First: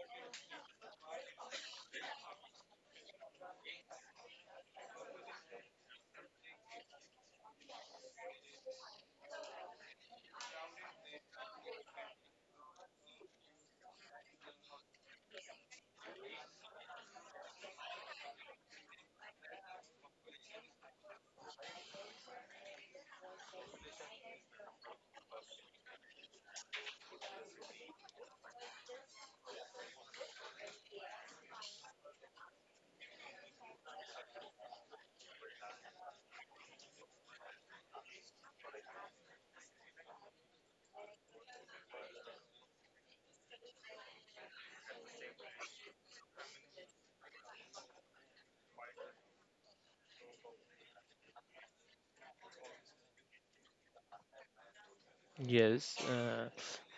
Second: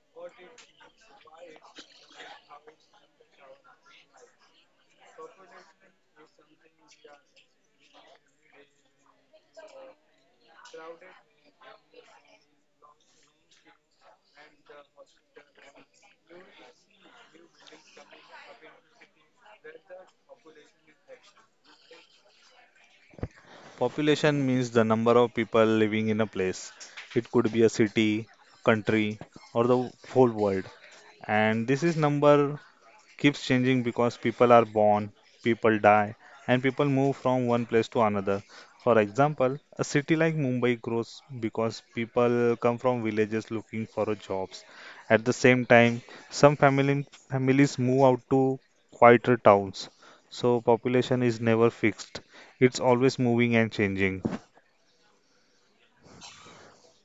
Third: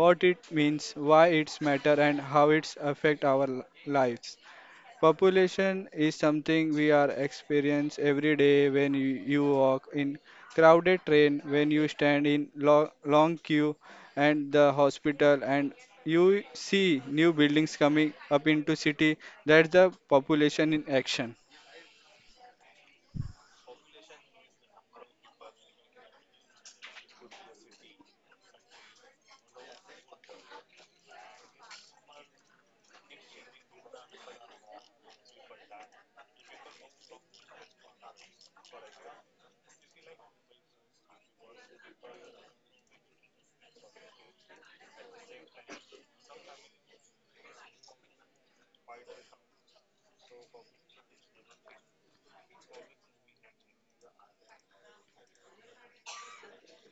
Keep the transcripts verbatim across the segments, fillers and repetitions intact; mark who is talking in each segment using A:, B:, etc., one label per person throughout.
A: what it means, why it's matter, and how it's affect our li- lives. Population is something we are experience every day when you, you walk in crowded train, when you stand in lo- long queue and the hospital and you see new buildings coming up into city. That's the population in action.
B: Population means the number of people living in a place. It could be a city, country, or the whole world. And this is number keeps changing because people are born, people die, and people move from one place to another. For example, a city like Mumbai grows because people come from villages looking for a jobs. At the same time, some family, families move out to quieter towns. So population is never fixed. It's always moving and changing.
C: Yes, uh,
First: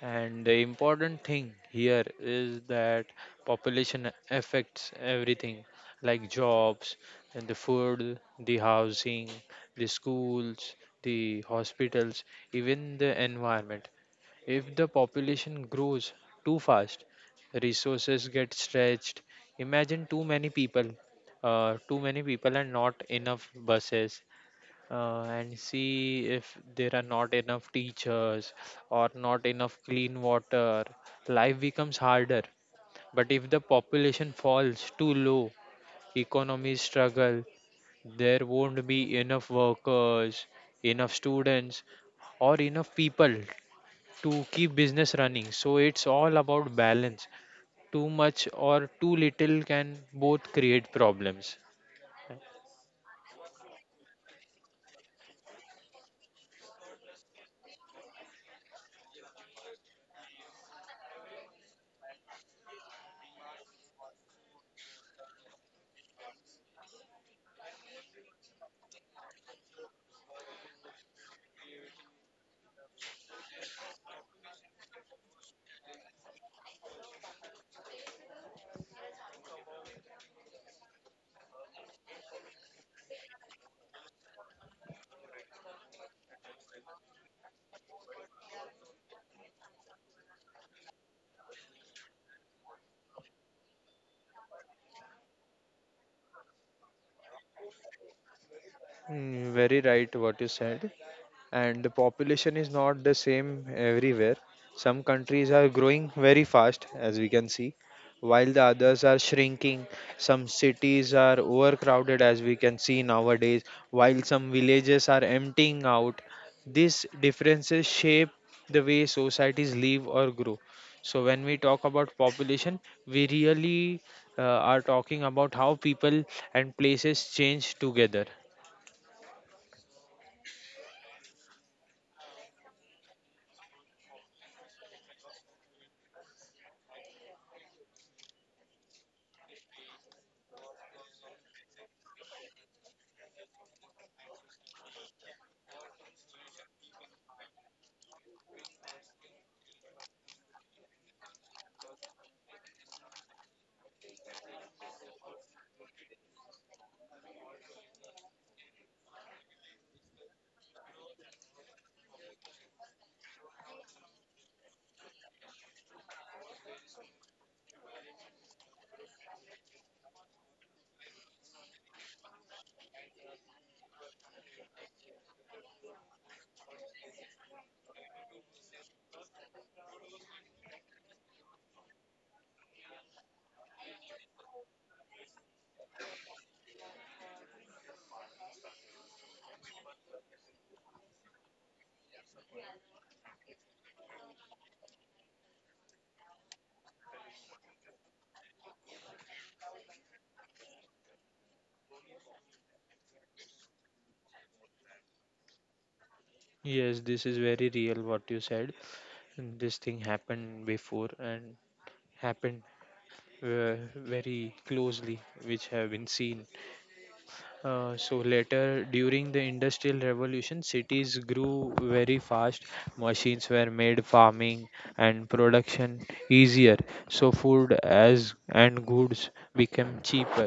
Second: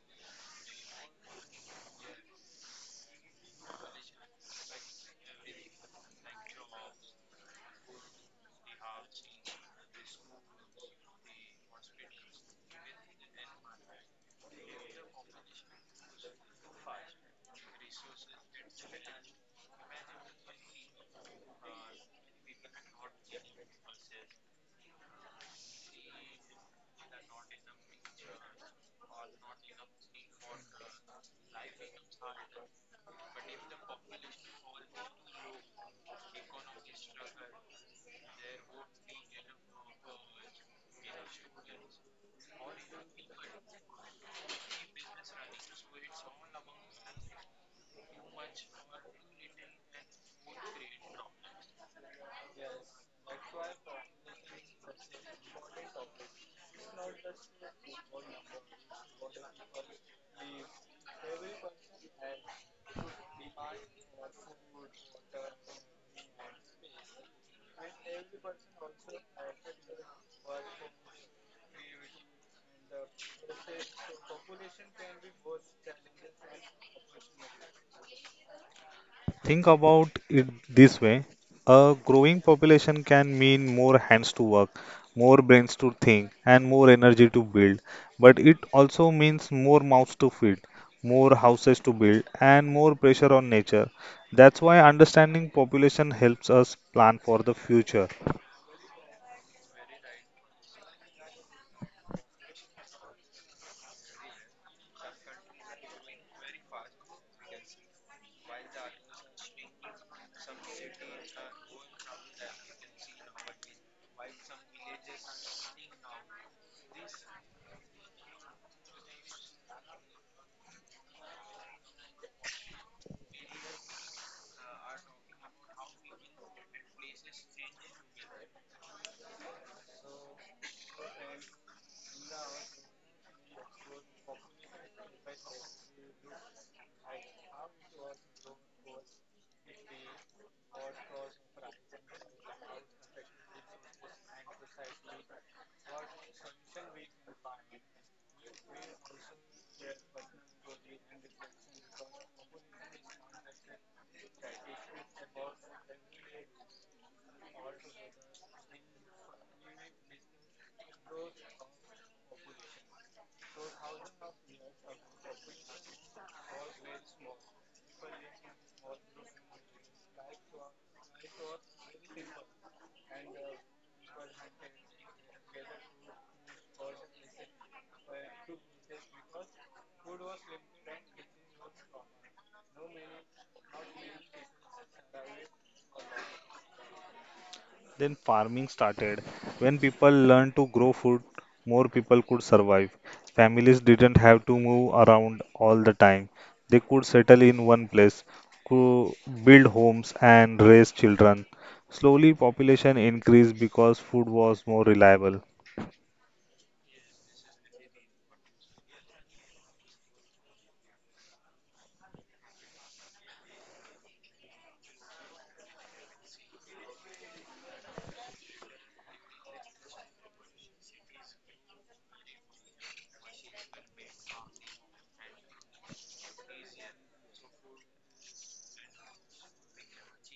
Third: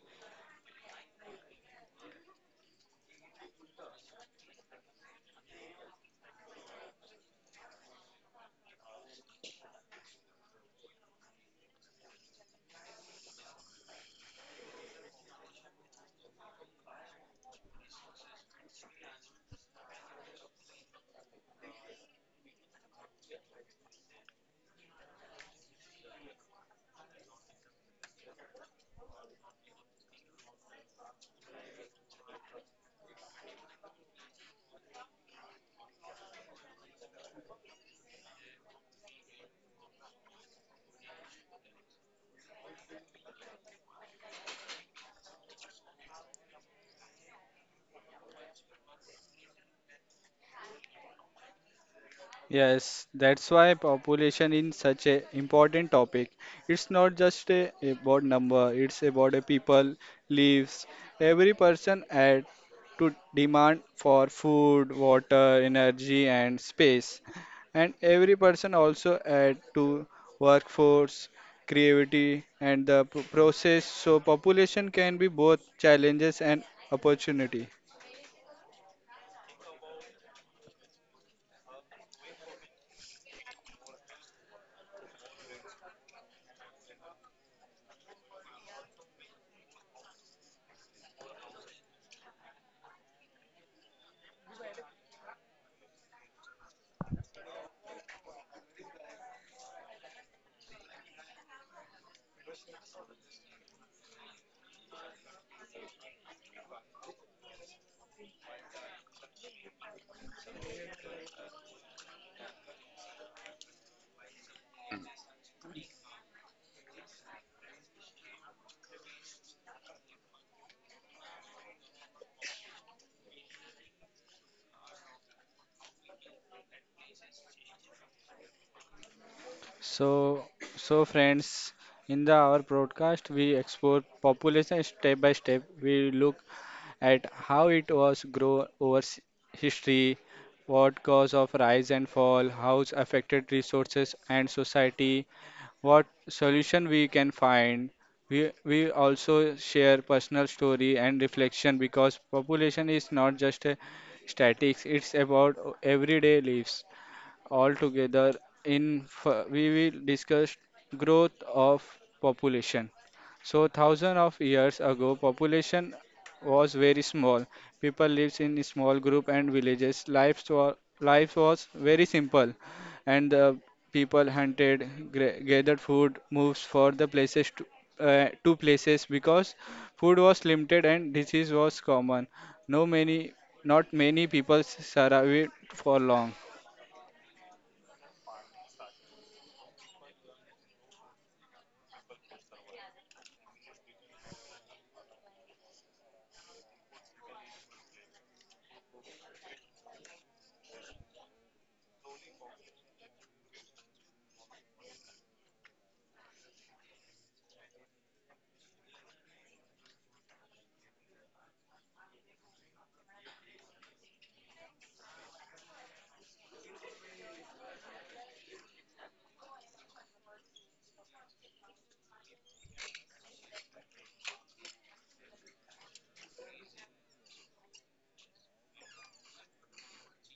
C: and the important thing here is that population affects everything, like jobs and the food, the housing, the schools, the hospitals, even the environment. If the population grows too fast, resources get stretched. Imagine too many people, uh, too many people and not enough buses, uh, and see if there are not enough teachers or not enough clean water. Life becomes harder. But if the population falls too low, economies struggle, there won't be enough workers, enough students, or enough people to keep business running. So it's all about balance. Too much or too little can both create problems.
A: Yes, that's why population is such a important topic. It's not just a, about number, it's about a people lives. Every person add to demand for food, water, energy and space. And every person also add to workforce, creativity and the p- process. So population can be both challenges and opportunity.
B: Think about it this way. A growing population can mean more hands to work, more brains to think, and more energy to build. But it also means more mouths to feed, more houses to build, and more pressure on nature. That's why understanding population helps us plan for the future.
C: Mm, very right what you said. And the population is not the same everywhere. Some countries are growing very fast, as we can see, while the others are shrinking. Some cities are overcrowded, as we can see nowadays, while some villages are emptying out. These differences shape the way societies live or grow. So, when we talk about population, we really uh, are talking about how people and places change together.
A: So, so friends, in the our broadcast we explore population step by step. We look at how it was grow over s- history, what cause of rise and fall, how it's affected resources and society, what solution we can find. We we also share personal story and reflection because population is not just a statics. It's about everyday lives all together in f- we will discuss growth of population. So thousand of years ago population was very small. People lived in small group and villages. Life was, life was very simple, and the people hunted gra- gathered food, moves for the places to, uh, to places because food was limited and disease was common. No many Not many people survived for long.
B: Then farming started. When people learned to grow food, more people could survive. Families didn't have to move around all the time. They could settle in one place, could build homes and raise children. Slowly population increased because food was more reliable.
C: Yes, this is very real what you said. And this thing happened before and happened uh, very closely, which have been seen. Uh, so later, during the Industrial Revolution, cities grew very fast. Machines were made farming and production easier. So food as and goods became cheaper.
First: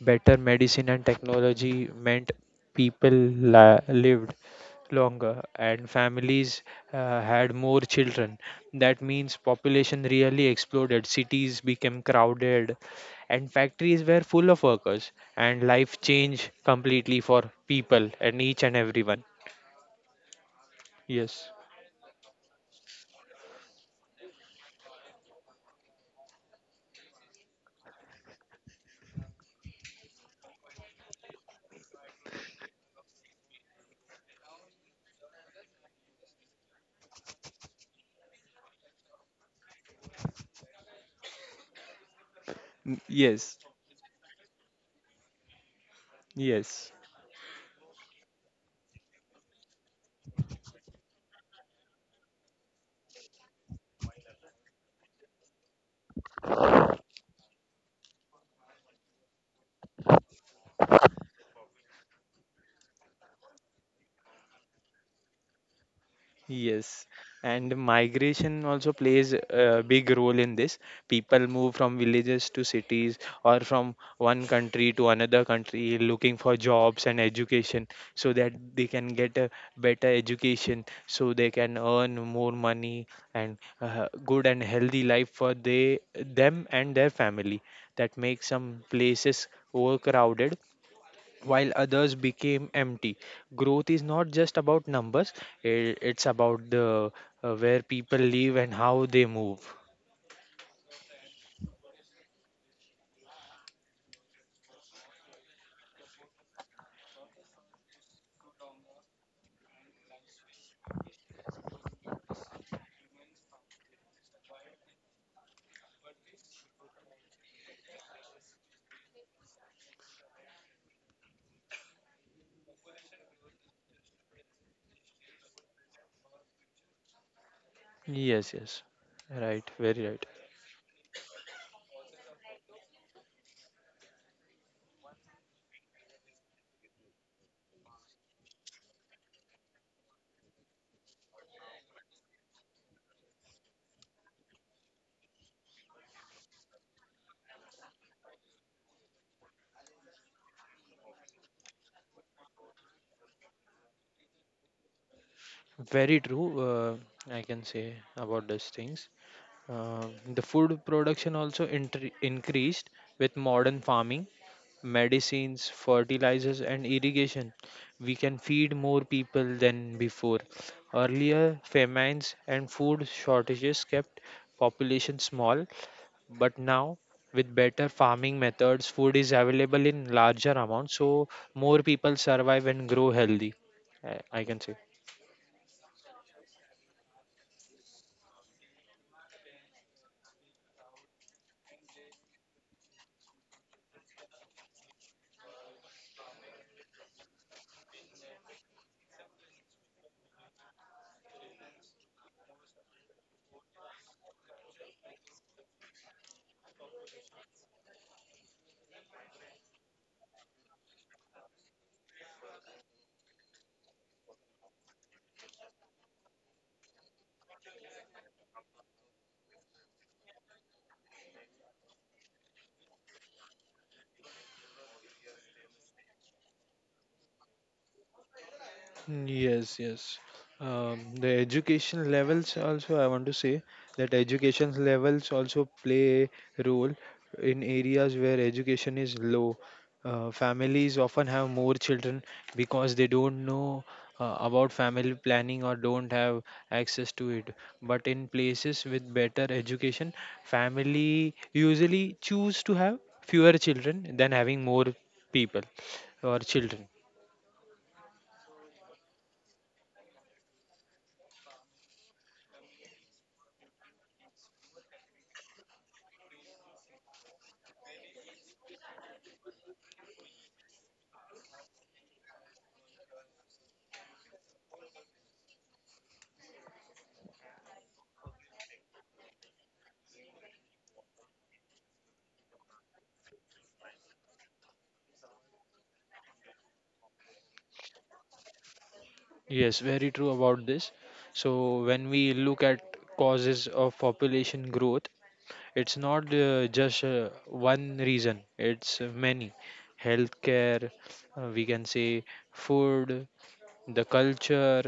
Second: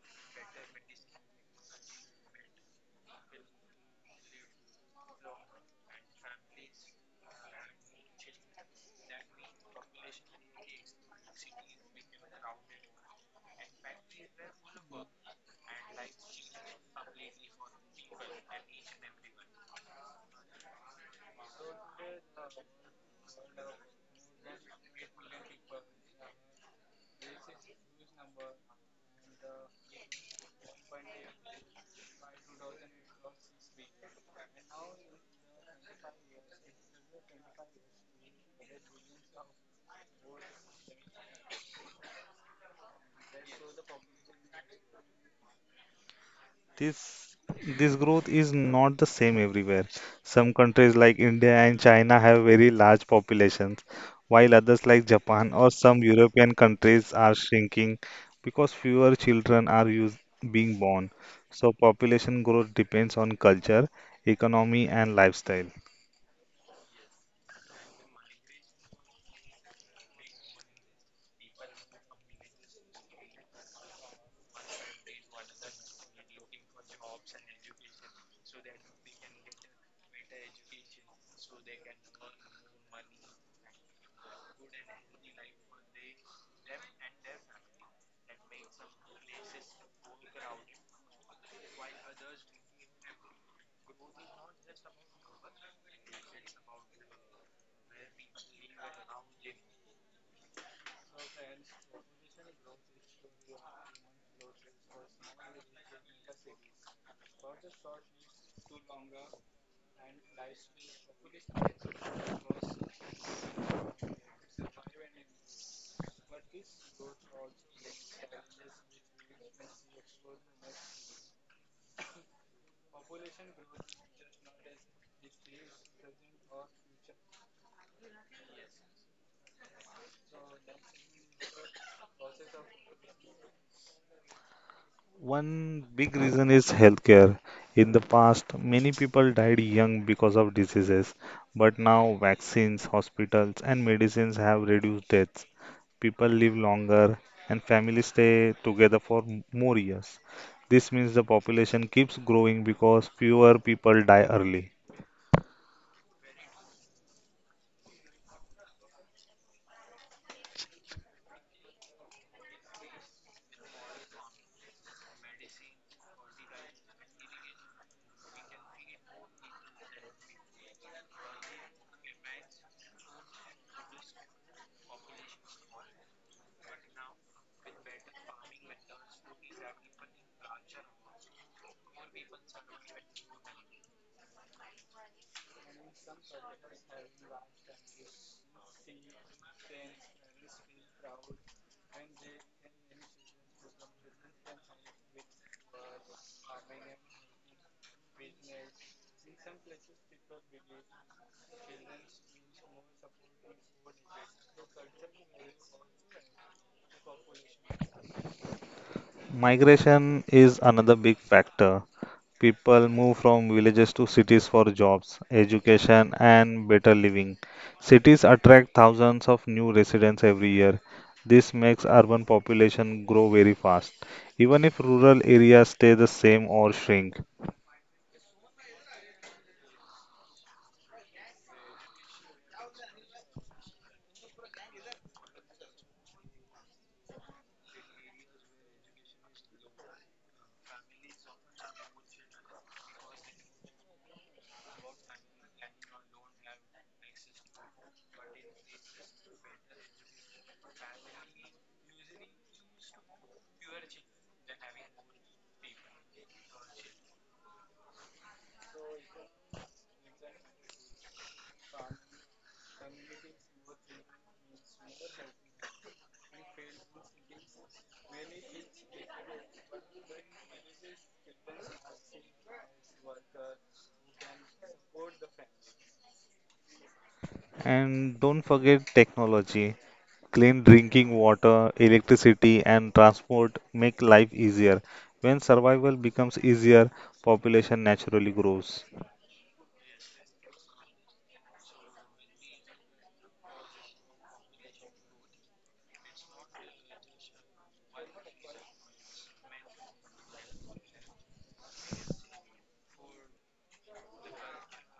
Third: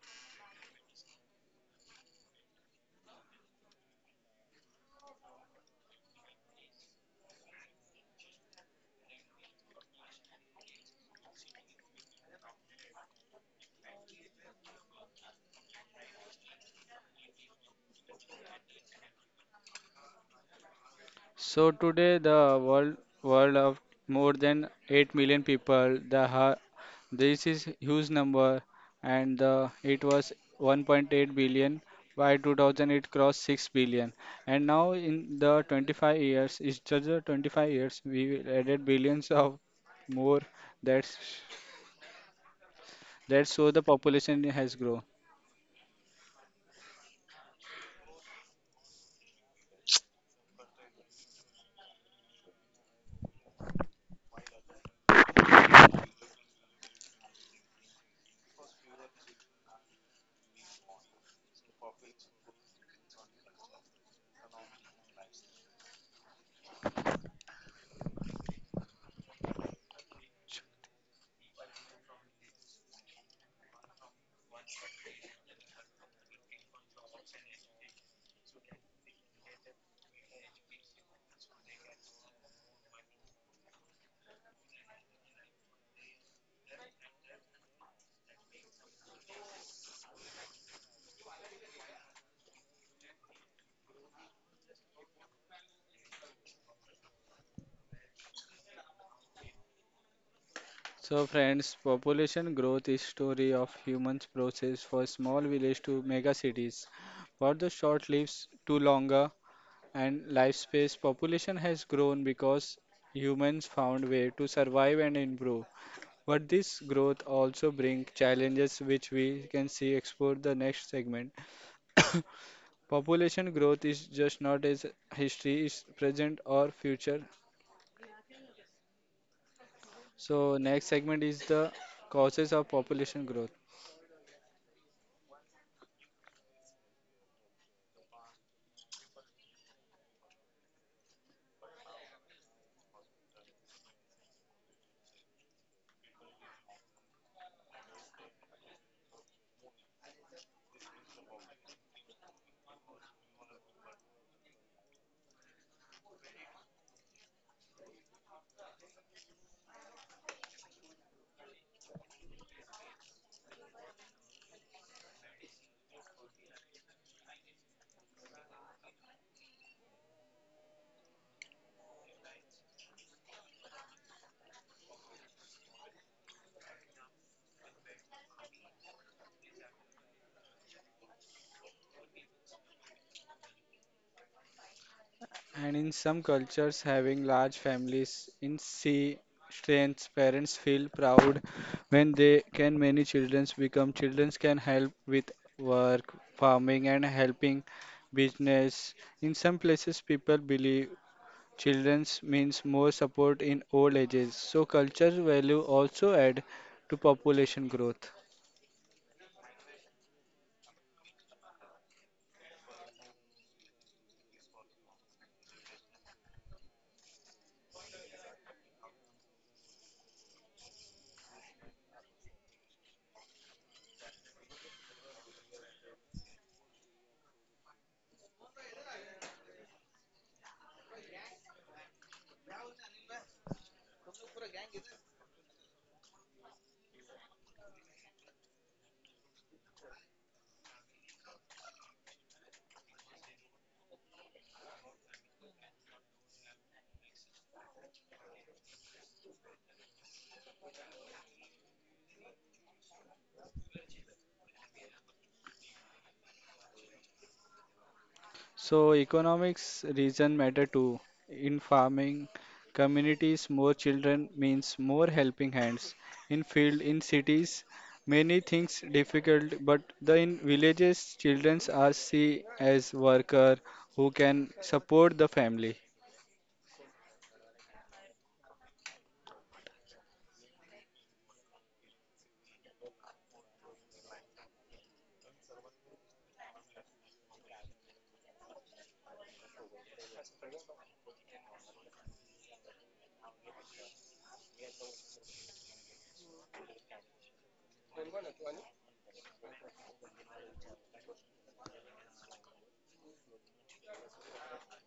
C: Better medicine and technology meant people la- lived longer and families uh, had more children. That means population really exploded, cities became crowded, and factories were full of workers, and life changed completely for people and each and everyone. Yes.
A: So today the world world of more than 8 million people, the ha- this is huge number, and the it was 1.8 billion. By twenty hundred it crossed 6 billion, and now in the twenty-five years, it's just the twenty-five years, we will added billions of more. that's
C: N-
A: that's
C: Yes,
A: show the population has grown.
C: yes.
B: This this growth is not the same everywhere. Some countries like India and China have very large populations, while others like Japan or some European countries are shrinking because fewer children are use, being born. So population growth depends on culture, economy, and lifestyle.
C: Yes, and migration also plays a big role in this. People move from villages to cities or from one country to another country looking for jobs and education so that they can get a better education, so they can earn more money and uh, good and healthy life for they them and their family. That makes some places overcrowded while others became empty. Growth is not just about numbers, i- it's about the uh, where people live and how they move.
A: So friends, population growth is story of humans process for small village to mega cities. For the short lives to longer and lifespan, population has grown because humans found way to survive and improve. But this growth also bring challenges which we can see explore the next segment. Population growth is just not as history is present or future.
C: Yes, yes. Right, very right.
A: So next segment is the causes of population growth.
B: One big reason is healthcare. In the past, many people died young because of diseases, but now vaccines, hospitals, and medicines have reduced deaths. People live longer and families stay together for m- more years. This means the population keeps growing because fewer people die early.
C: Very true. Uh, I can say about these things. Uh, the food production also intr- increased with modern farming. Medicines, fertilizers, and irrigation, we can feed more people than before. Earlier, famines and food shortages kept population small, but now with better farming methods, food is available in larger amounts, so more people survive and grow healthy. I I can say.
A: And in some cultures, having large families in sea strengths, parents feel proud when they can many children become children can help with work, farming and helping business. In some places people believe children's means more support in old ages. So culture value also add to population growth.
B: Migration is another big factor. People move from villages to cities for jobs, education, and better living. Cities attract thousands of new residents every year. This makes urban population grow very fast, even if rural areas stay the same or shrink.
C: Yes, yes. Um, the education levels also, I want to say that education levels also play a role in areas where education is low. Uh, families often have more children because they don't know uh, about family planning or don't have access to it. But in places with better education, family usually choose to have fewer children than having more people or children.
A: So economics reason matter too. In farming communities, more children means more helping hands. In field, in cities, many things difficult, but the in villages, children are seen as worker who can support the family.
B: And don't forget technology. Clean drinking water, electricity, and transport make life easier. When survival becomes easier, population naturally grows.
C: Yes, very true about this. So, when we look at causes of population growth, it's not uh, just uh, one reason, it's uh, many. Healthcare, uh, we can say food, the culture,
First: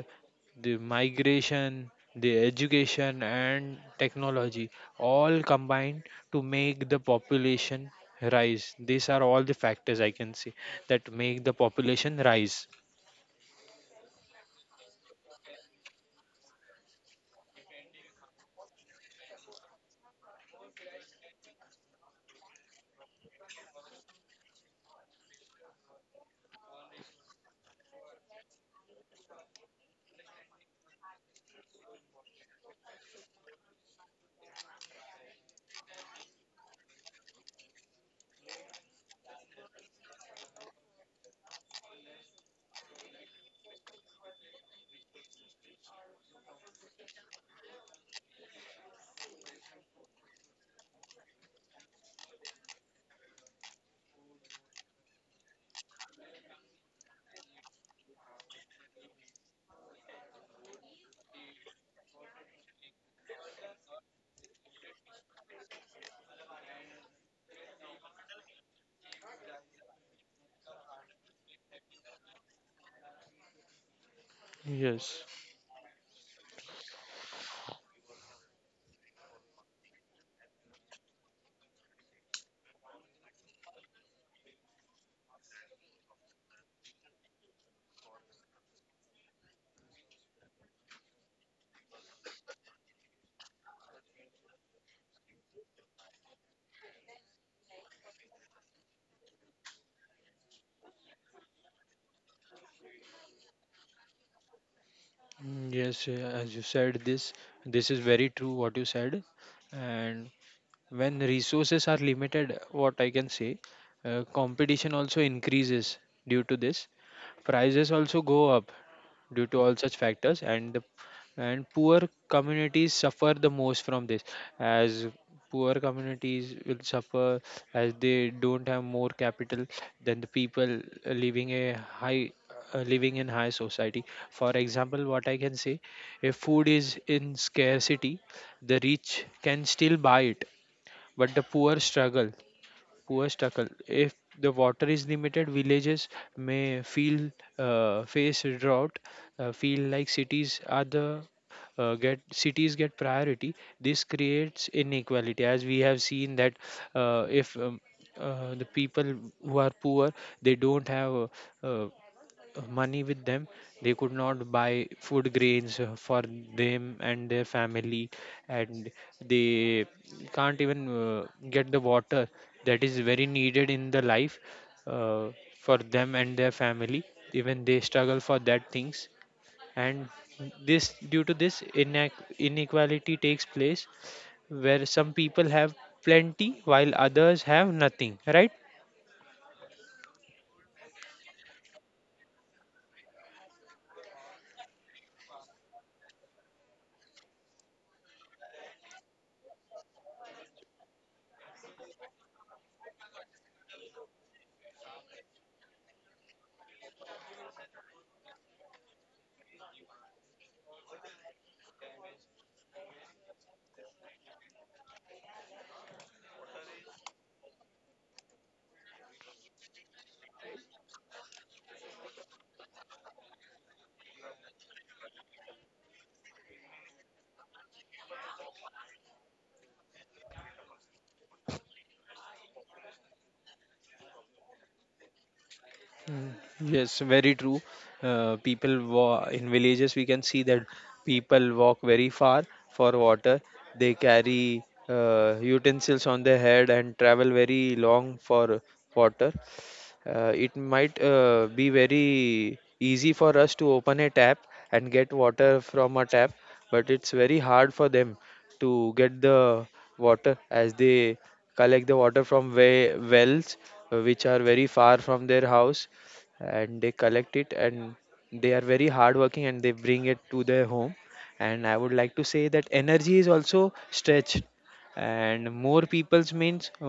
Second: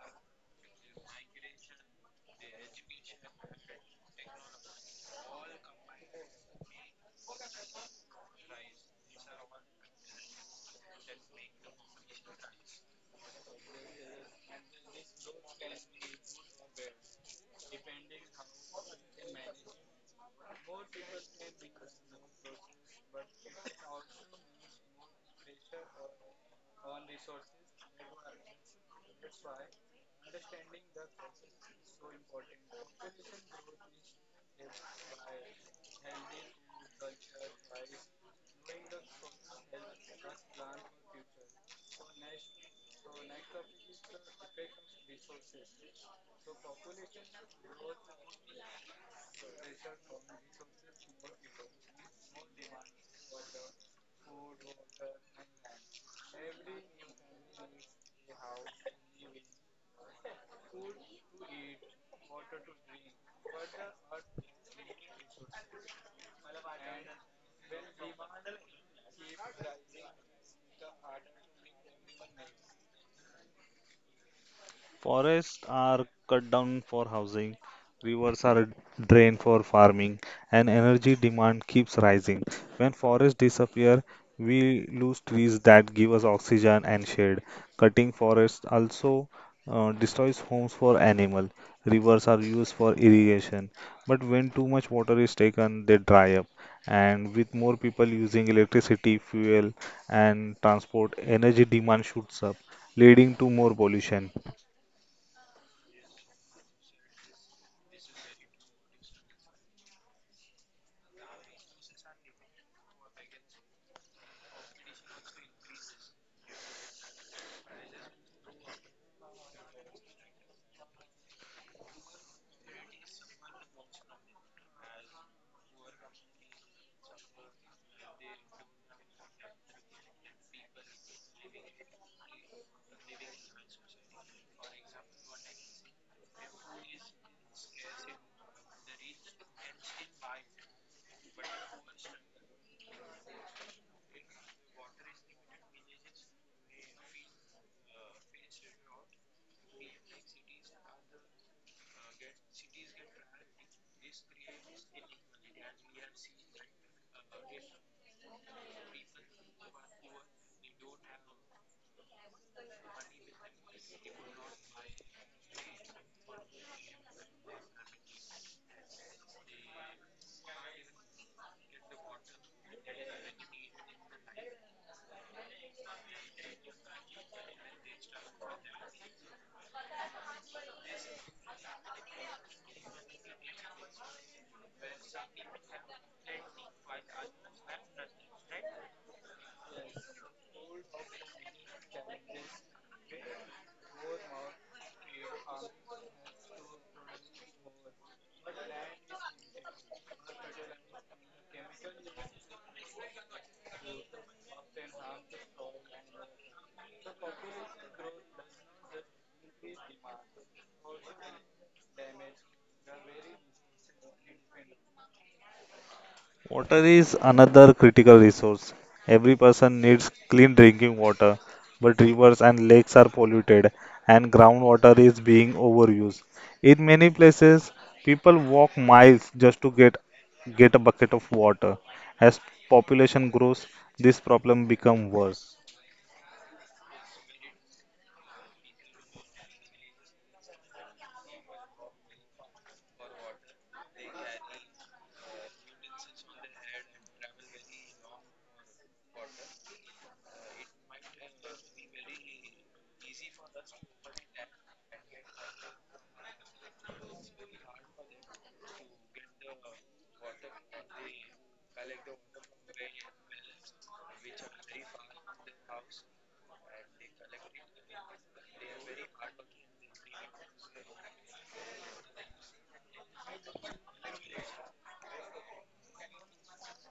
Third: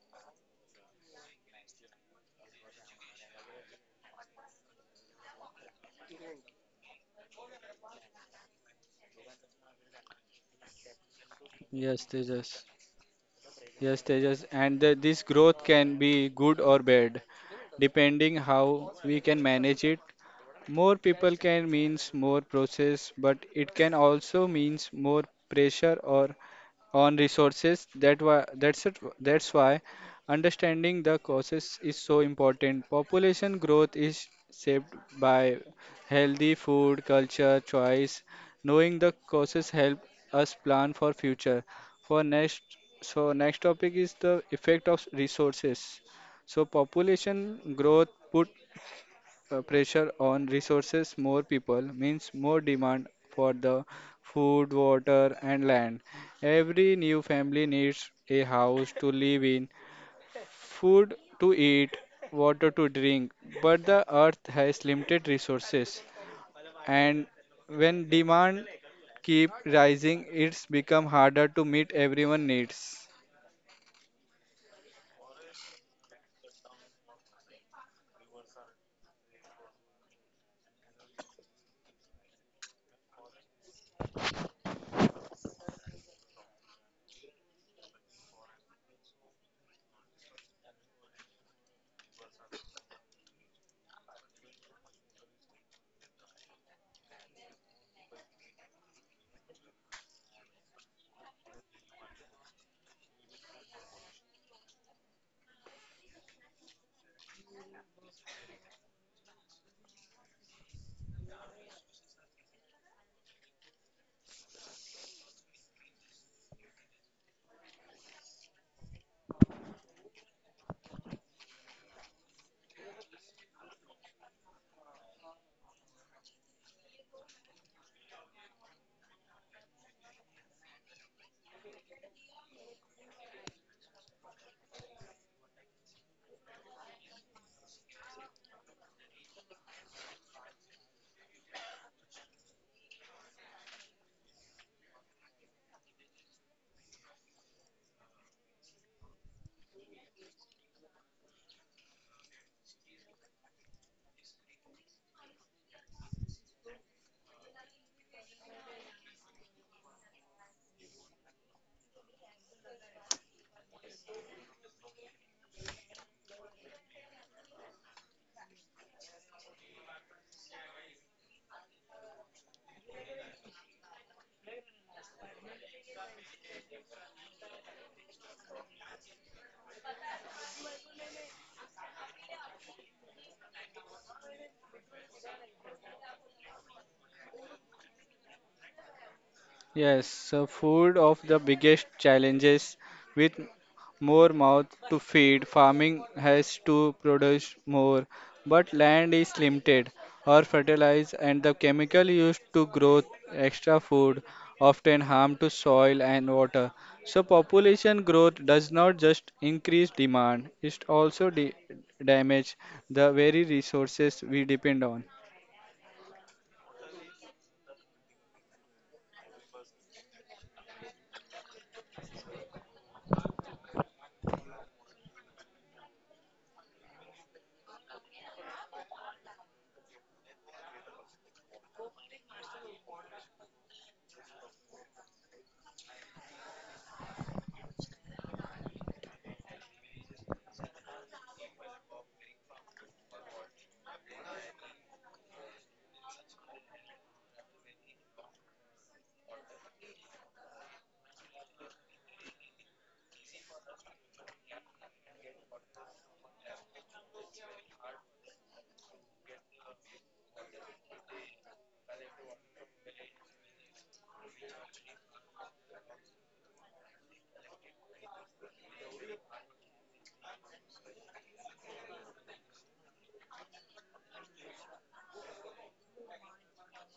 C: the migration, the education, and technology all combined to make the population rise. These are all the factors I can say that make the
A: Yes,
C: population rise.
A: Tejas. Yes, Tejas. And the, this growth can be good or bad, depending how we can manage it. More people can means more process, but it can also means more pressure or on resources. That why that's it. That's why understanding the causes is so important. Population growth is shaped by healthy food, culture, choice. Knowing the causes help us plan for future. For next, so next topic is the effect of resources. So population growth put uh, pressure on resources. More people means more demand for the food, water, and land. Every new family needs a house to live in, food to eat, water to drink, but the earth has limited resources, and when demand keep rising, it's become harder to meet everyone needs.
C: Yes.
B: Forests are cut down for housing, rivers are drained for farming, and energy demand keeps rising. When forests disappear, we lose trees that give us oxygen and shade. Cutting forests also uh, destroys homes for animals. Rivers are used for irrigation, but when too much water is taken, they dry up. And with more people using electricity, fuel, and transport, energy demand shoots up, leading to more pollution.
C: Mm, yes, uh, as you said, this this is very true what you said, and when resources are limited, what I can say, uh, competition also increases. Due to this, prices also go up due to all such factors, and the, and poor communities suffer the most from this, as poor communities will suffer as they don't have more capital than the people living a high, uh, living in high society. For example, what I can say, if food is in scarcity, the rich can still buy it, but the poor struggle. Poor struggle if the water is limited. Villages may feel, uh, face drought, uh, feel like cities are the, uh, get cities get priority. This creates inequality, as we have seen, that uh, if um, uh, the people who are poor, they don't have uh, uh, money with them, they could not buy food grains uh, for them and their family, and they can't even uh, get the water that is very needed in the life, uh, for them and their family. Even they struggle for that things, and this, due to this, inac- inequality takes place, where some people have plenty while others have nothing, right.
A: Yes, so food of the biggest challenges. With more mouth to feed, farming has to produce more, but land is limited or fertilized and the chemical used to grow extra food often harm to soil and water. So population growth does not just increase demand, it also de- damage the very resources we depend on.
B: Water is another critical resource. Every person needs clean drinking water, but rivers and lakes are polluted and groundwater is being overused. In many places, people walk miles just to get get a bucket of water. As population grows, this problem becomes worse.
C: Mm, yes, very true. Uh, people wa- in villages, we can see that people walk very far for water. They carry uh, utensils on their head and travel very long for water. Uh, it might uh, be very easy for us to open a tap and get water from a tap, but it's very hard for them to get the water, as they collect the water from we- wells, uh, which are very far from their house, and they collect it and they are very hardworking and they bring it to their home. And I would like to say that energy is also stretched, and more peoples means uh,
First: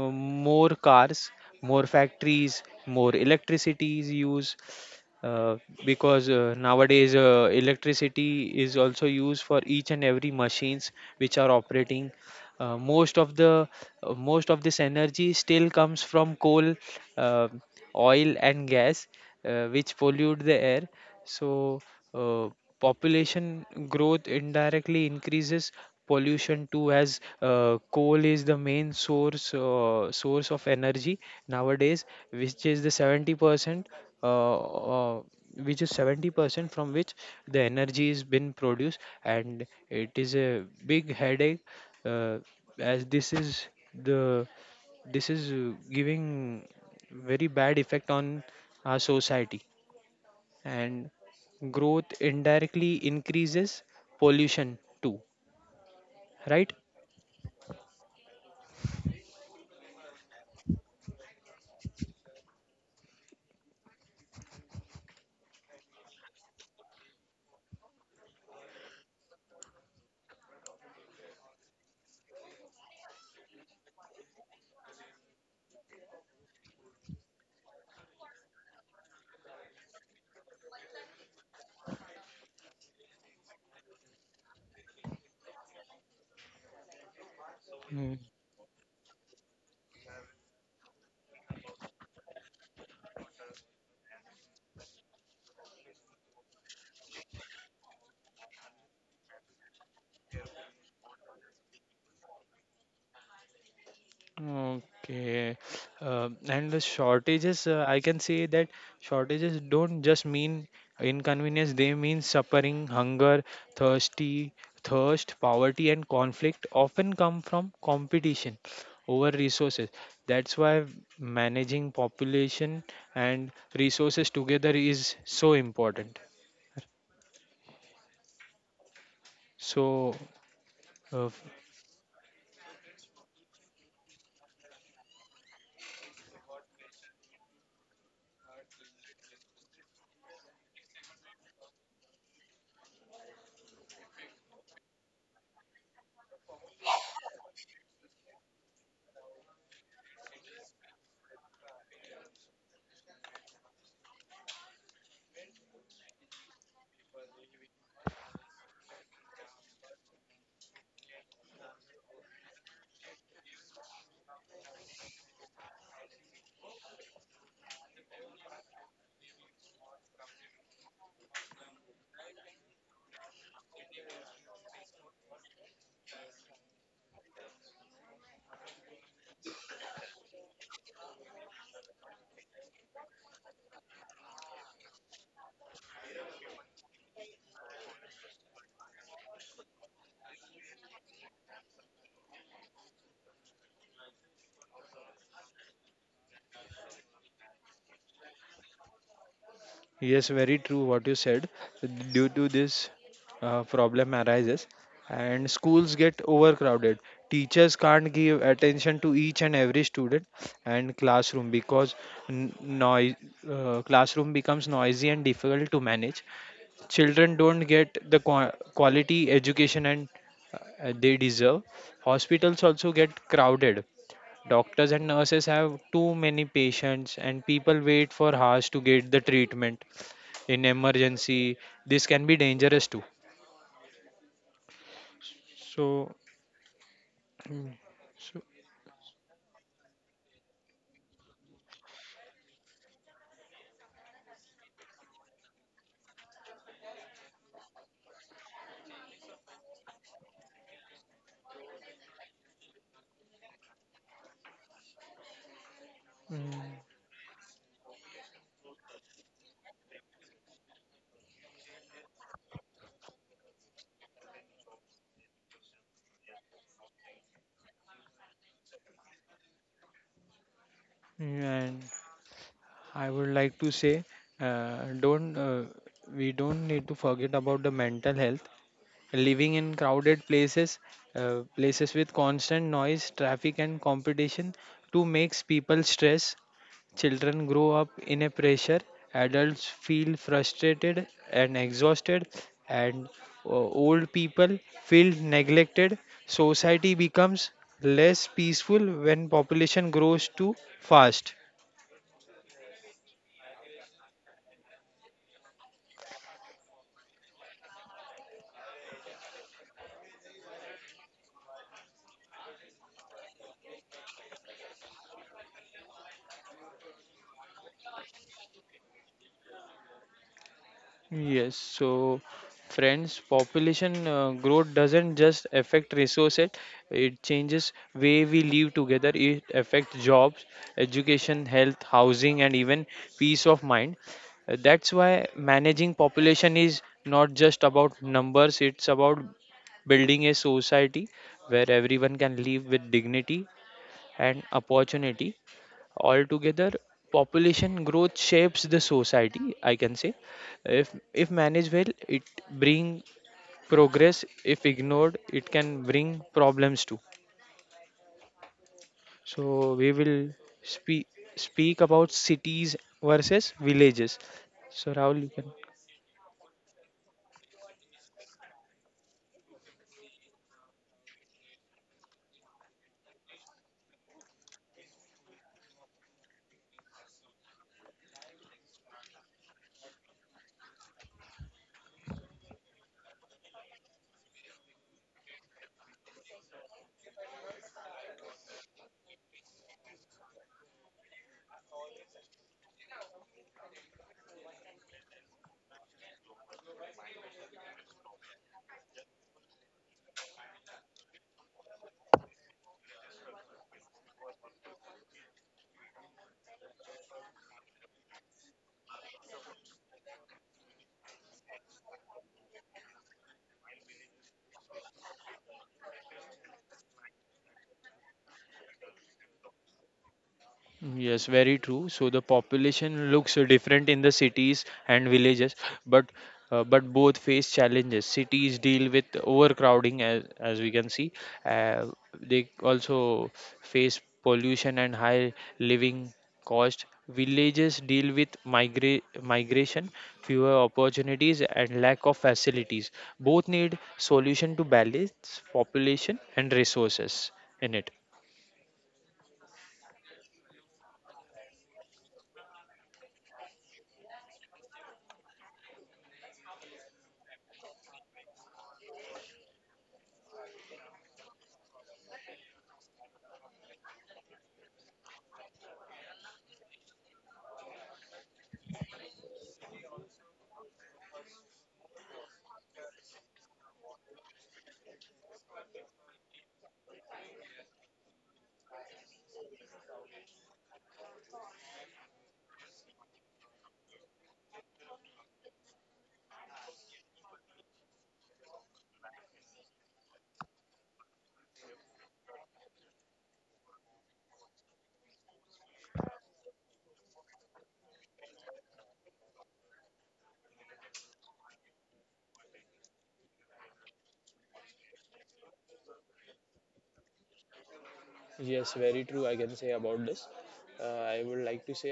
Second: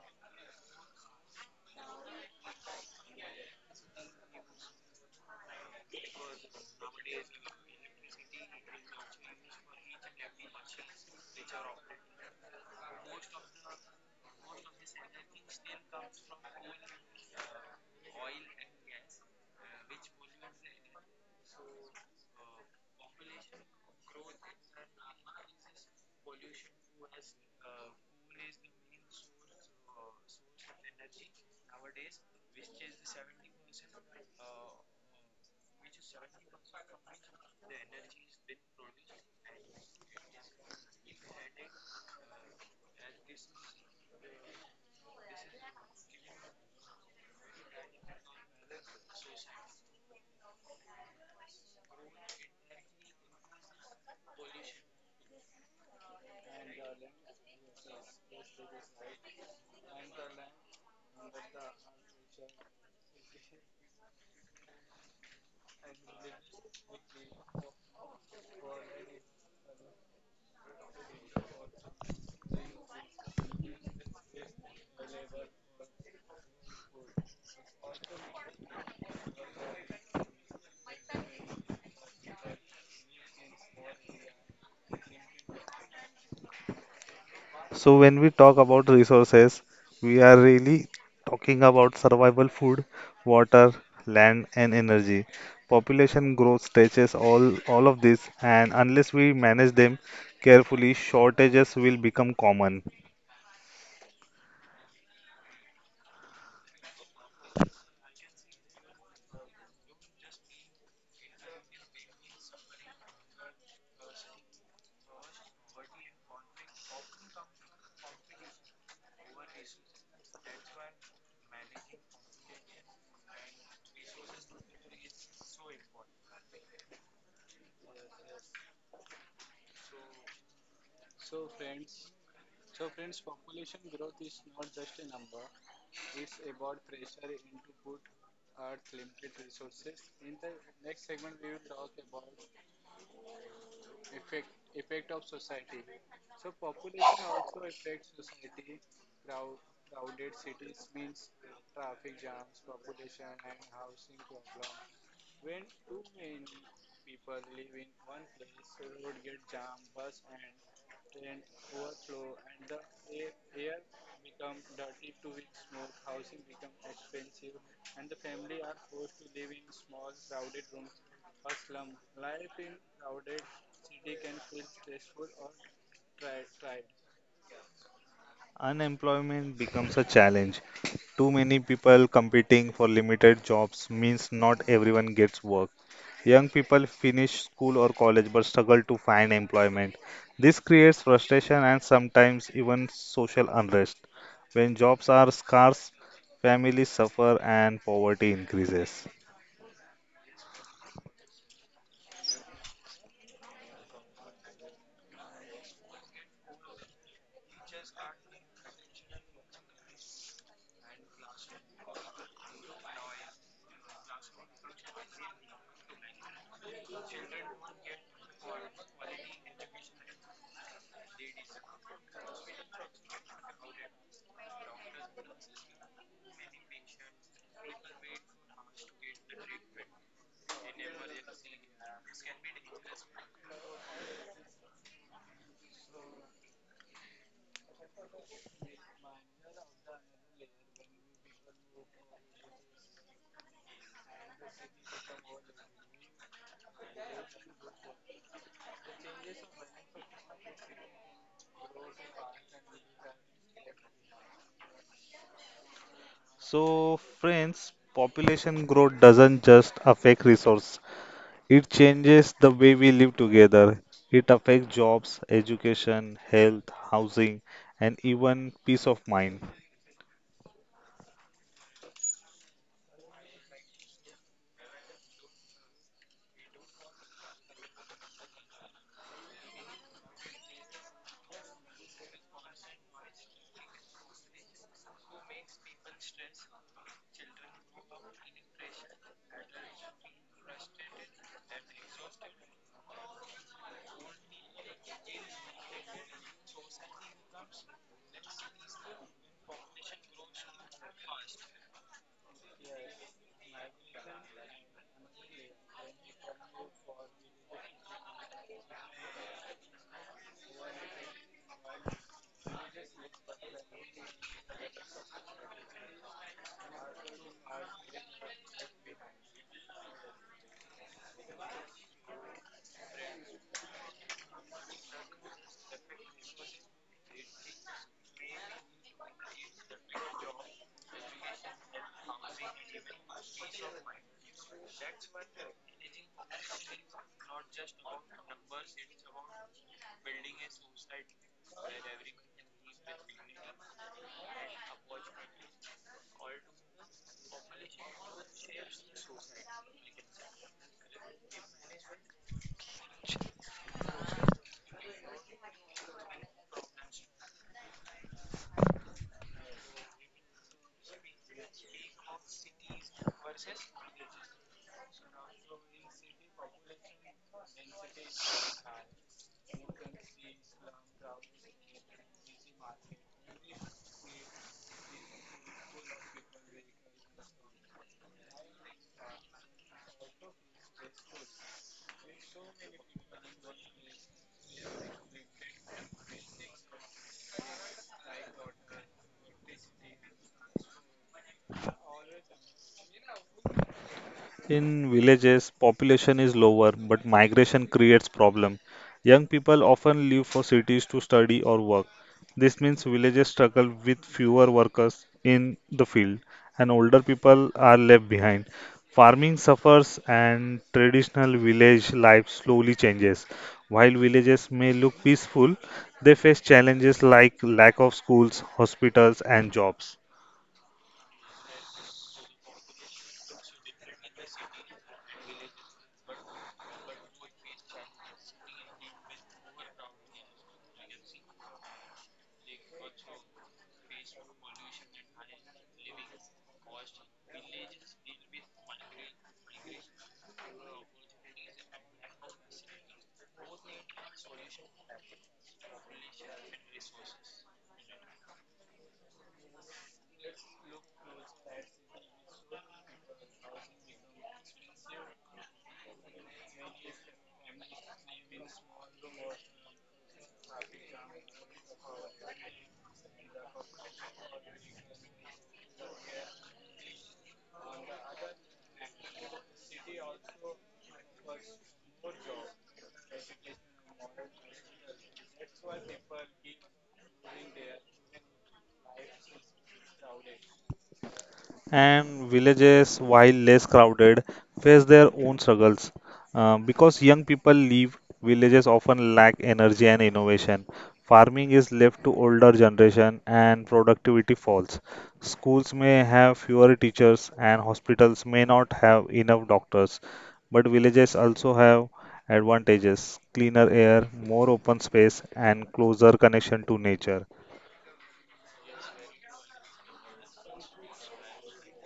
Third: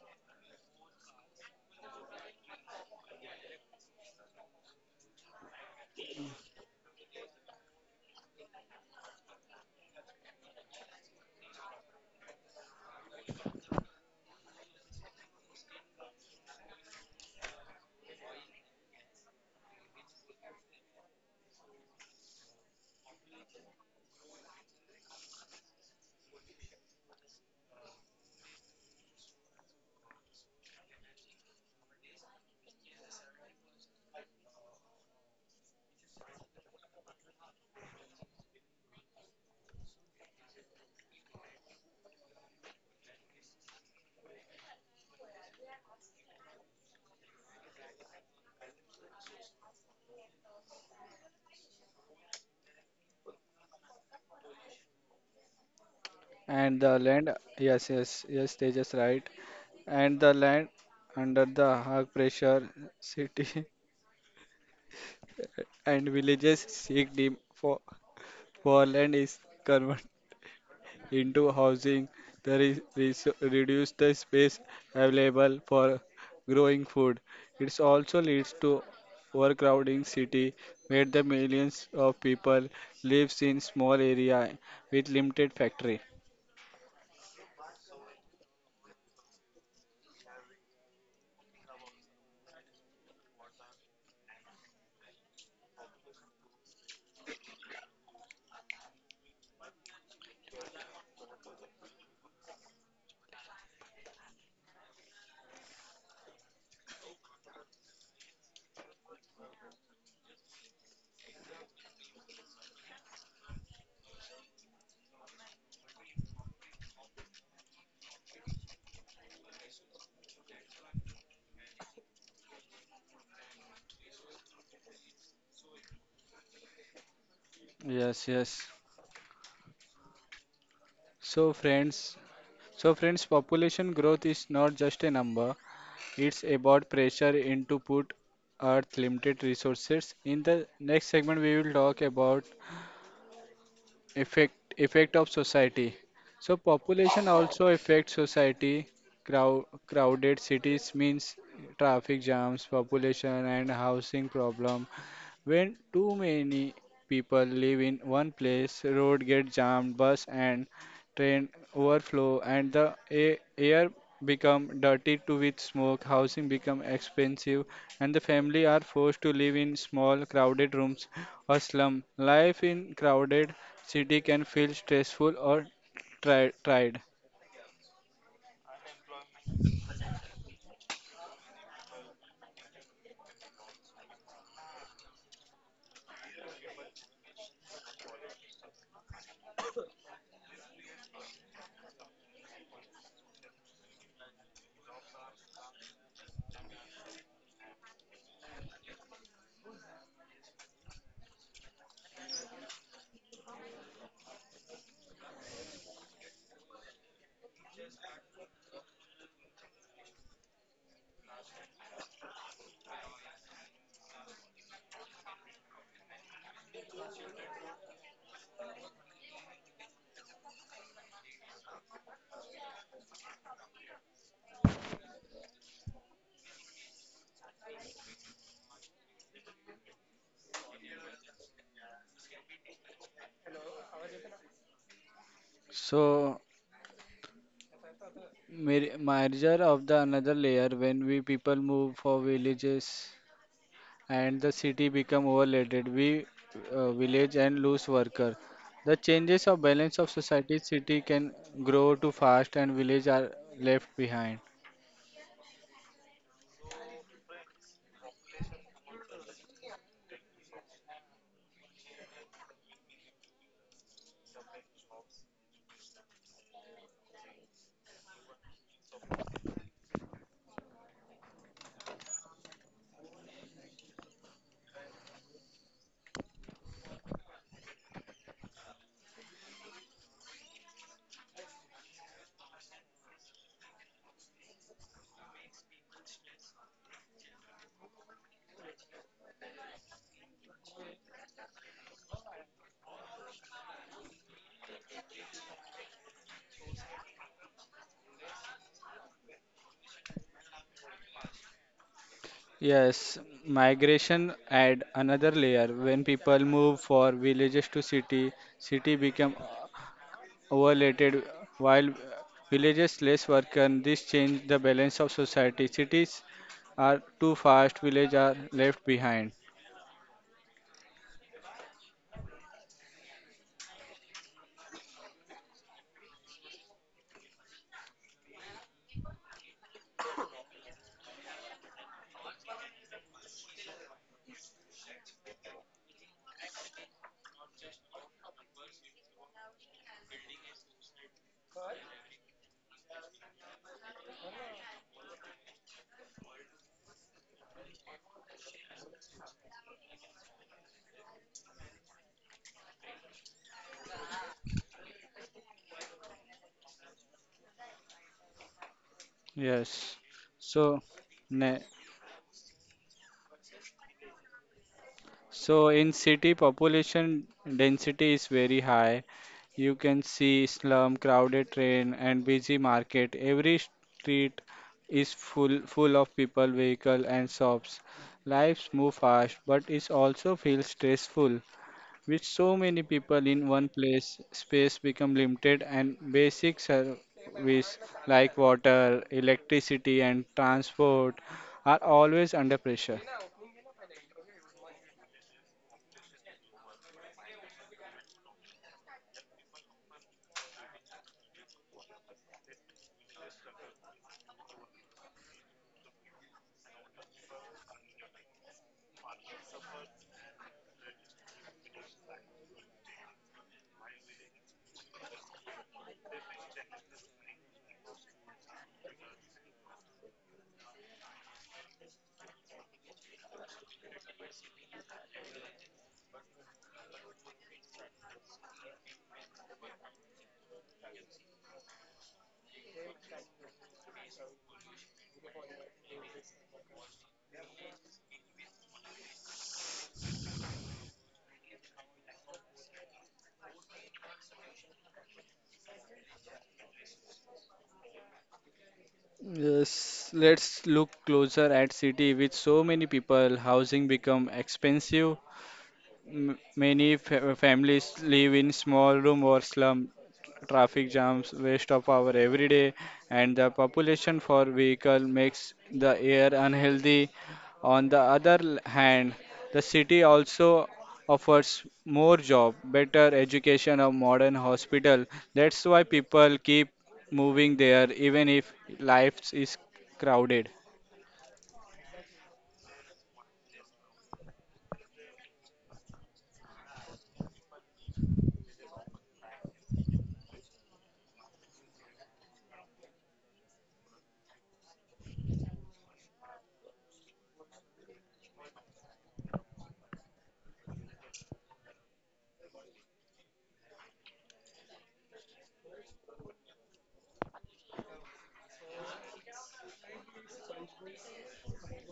C: more cars, more factories, more electricity is used, uh, because uh, nowadays uh, electricity is also used for each and every machines which are operating. Uh, most of the, uh, most of this energy still comes from coal, uh, oil and gas, uh, which pollute the air. So, uh, population growth indirectly increases pollution too, as uh, coal is the main source, uh, source of energy nowadays, which is the seventy percent, uh, uh, which is seventy percent from which the energy is been produced. And it is a big headache, uh, as this is the, this is uh, giving very bad effect on our society, and growth indirectly increases pollution too, right.
A: And the land, yes, yes, yes, they just right. And the land under the high pressure city and villages seek deep for, for land is converted into housing. There is res- reduce the space available for growing food. It also leads to overcrowding city where the millions of people lives in small area with limited factory.
B: So when we talk about resources, we are really talking about survival food, water, land and energy. Population growth stretches all all of this and unless we manage them carefully, shortages will become common.
C: Okay. Um, and the shortages, uh, I can say that shortages don't just mean inconvenience, they mean suffering, hunger, thirsty, thirst, poverty, and conflict often come from competition over resources. That's why managing population and resources together is so important.
A: Yes, yes.
C: So, uh,
A: So friends, so friends, population growth is not just a number. It's about pressure into put earth limited resources. In the next segment, we will talk about effect effect of society. So population also affects society. Crow, crowded cities means traffic jams, population and housing problem. When too many people live in one place, road get jammed, bus and train overflow, and the a- air become dirty too with smoke. Housing become expensive, and the family are forced to live in small, crowded rooms or slum. Life in crowded city can feel stressful or tri- tried.
B: Unemployment becomes a challenge. Too many people competing for limited jobs means not everyone gets work. Young people finish school or college but struggle to find employment. This creates frustration and sometimes even social unrest. When jobs are scarce, families suffer and poverty increases.
C: yes, very true what you said. Due to this, uh, problem arises and schools get overcrowded. Teachers can't give attention to each and every student, and classroom because n- noise, uh, classroom becomes noisy and difficult to manage. Children don't get the qua quality education and uh, they deserve. Hospitals also get crowded. Doctors and nurses have too many patients, and people wait for hours to get the treatment. In emergency this can be dangerous too, so.
A: So,
C: Mm, so.
A: mir- merger of the another layer when we people move for villages. And the city become overloaded, we uh, village and lose worker, the changes of balance of society. City can grow too fast and village are left behind.
C: Mm.
B: So, friends, population growth doesn't just affect resource, it changes the way we live together. It affects jobs, education, health, housing, and even peace of mind.
C: Mm, and I would like to say, uh, don't, uh, we don't need to forget about the mental health. Living in crowded places, uh, places with constant noise, traffic and competition too, makes people stress. Children grow up in a pressure, adults feel frustrated and exhausted, and uh, old people feel neglected. Society becomes less peaceful when population grows too fast.
A: Yes, migration add another layer when people move for villages to city city become overloaded while villages less worker, this change the balance of society. Cities are too fast, village are left behind.
C: Yes, so friends, population uh, growth doesn't just affect resources, it changes way we live together. It affects jobs, education, health, housing, and even peace of mind. Uh, That's why managing population is not just about numbers, it's about building a society where everyone can live with dignity and opportunity. Altogether, population growth shapes the society, I can say. If, if managed well, it bring progress. If ignored, it can bring problems too. So we
A: Yes.
C: will
A: so
C: speak
A: ne-
C: speak about cities versus villages. So Rahul, you can.
A: So in city, population density is very high. You can see slum, crowded train, and busy market. Every street is full full of people, vehicle, and shops. Lives move fast, but it also feels stressful. With so many people in one place, space become limited, and basic service like water, electricity, and transport are always under pressure.
B: In villages, population is lower, but migration creates problem. Young people often leave for cities to study or work. This means villages struggle with fewer workers in the field, and older people are left behind. Farming suffers, and traditional village life slowly changes. While villages may look peaceful, they face challenges like lack of schools, hospitals, and jobs.
C: Yes, very true. So the population looks uh, different in the cities and villages, but uh, but both face challenges. Cities deal with overcrowding, as as we can see. Uh, they also face pollution and high living cost. Villages deal with migra- migration, fewer opportunities, and lack of facilities. Both need solution to balance population and resources in it.
A: Yes, let's look closer at city. With so many people, housing become expensive, M- Many fa- families live in small room or slum, traffic jams, waste of power every day, and the population for vehicle makes the air unhealthy. On the other l- hand, the city also offers more job, better education, a modern hospital. That's why people keep moving there even if life is crowded.
B: And villages, while less crowded, face their own struggles. Uh, because young people leave, villages often lack energy and innovation. Farming is left to older generation and productivity falls. Schools may have fewer teachers and hospitals may not have enough doctors, but villages also have advantages, cleaner air, more open space and closer connection to nature.
C: Yes, very true. I can say about this. Uh, I would like to say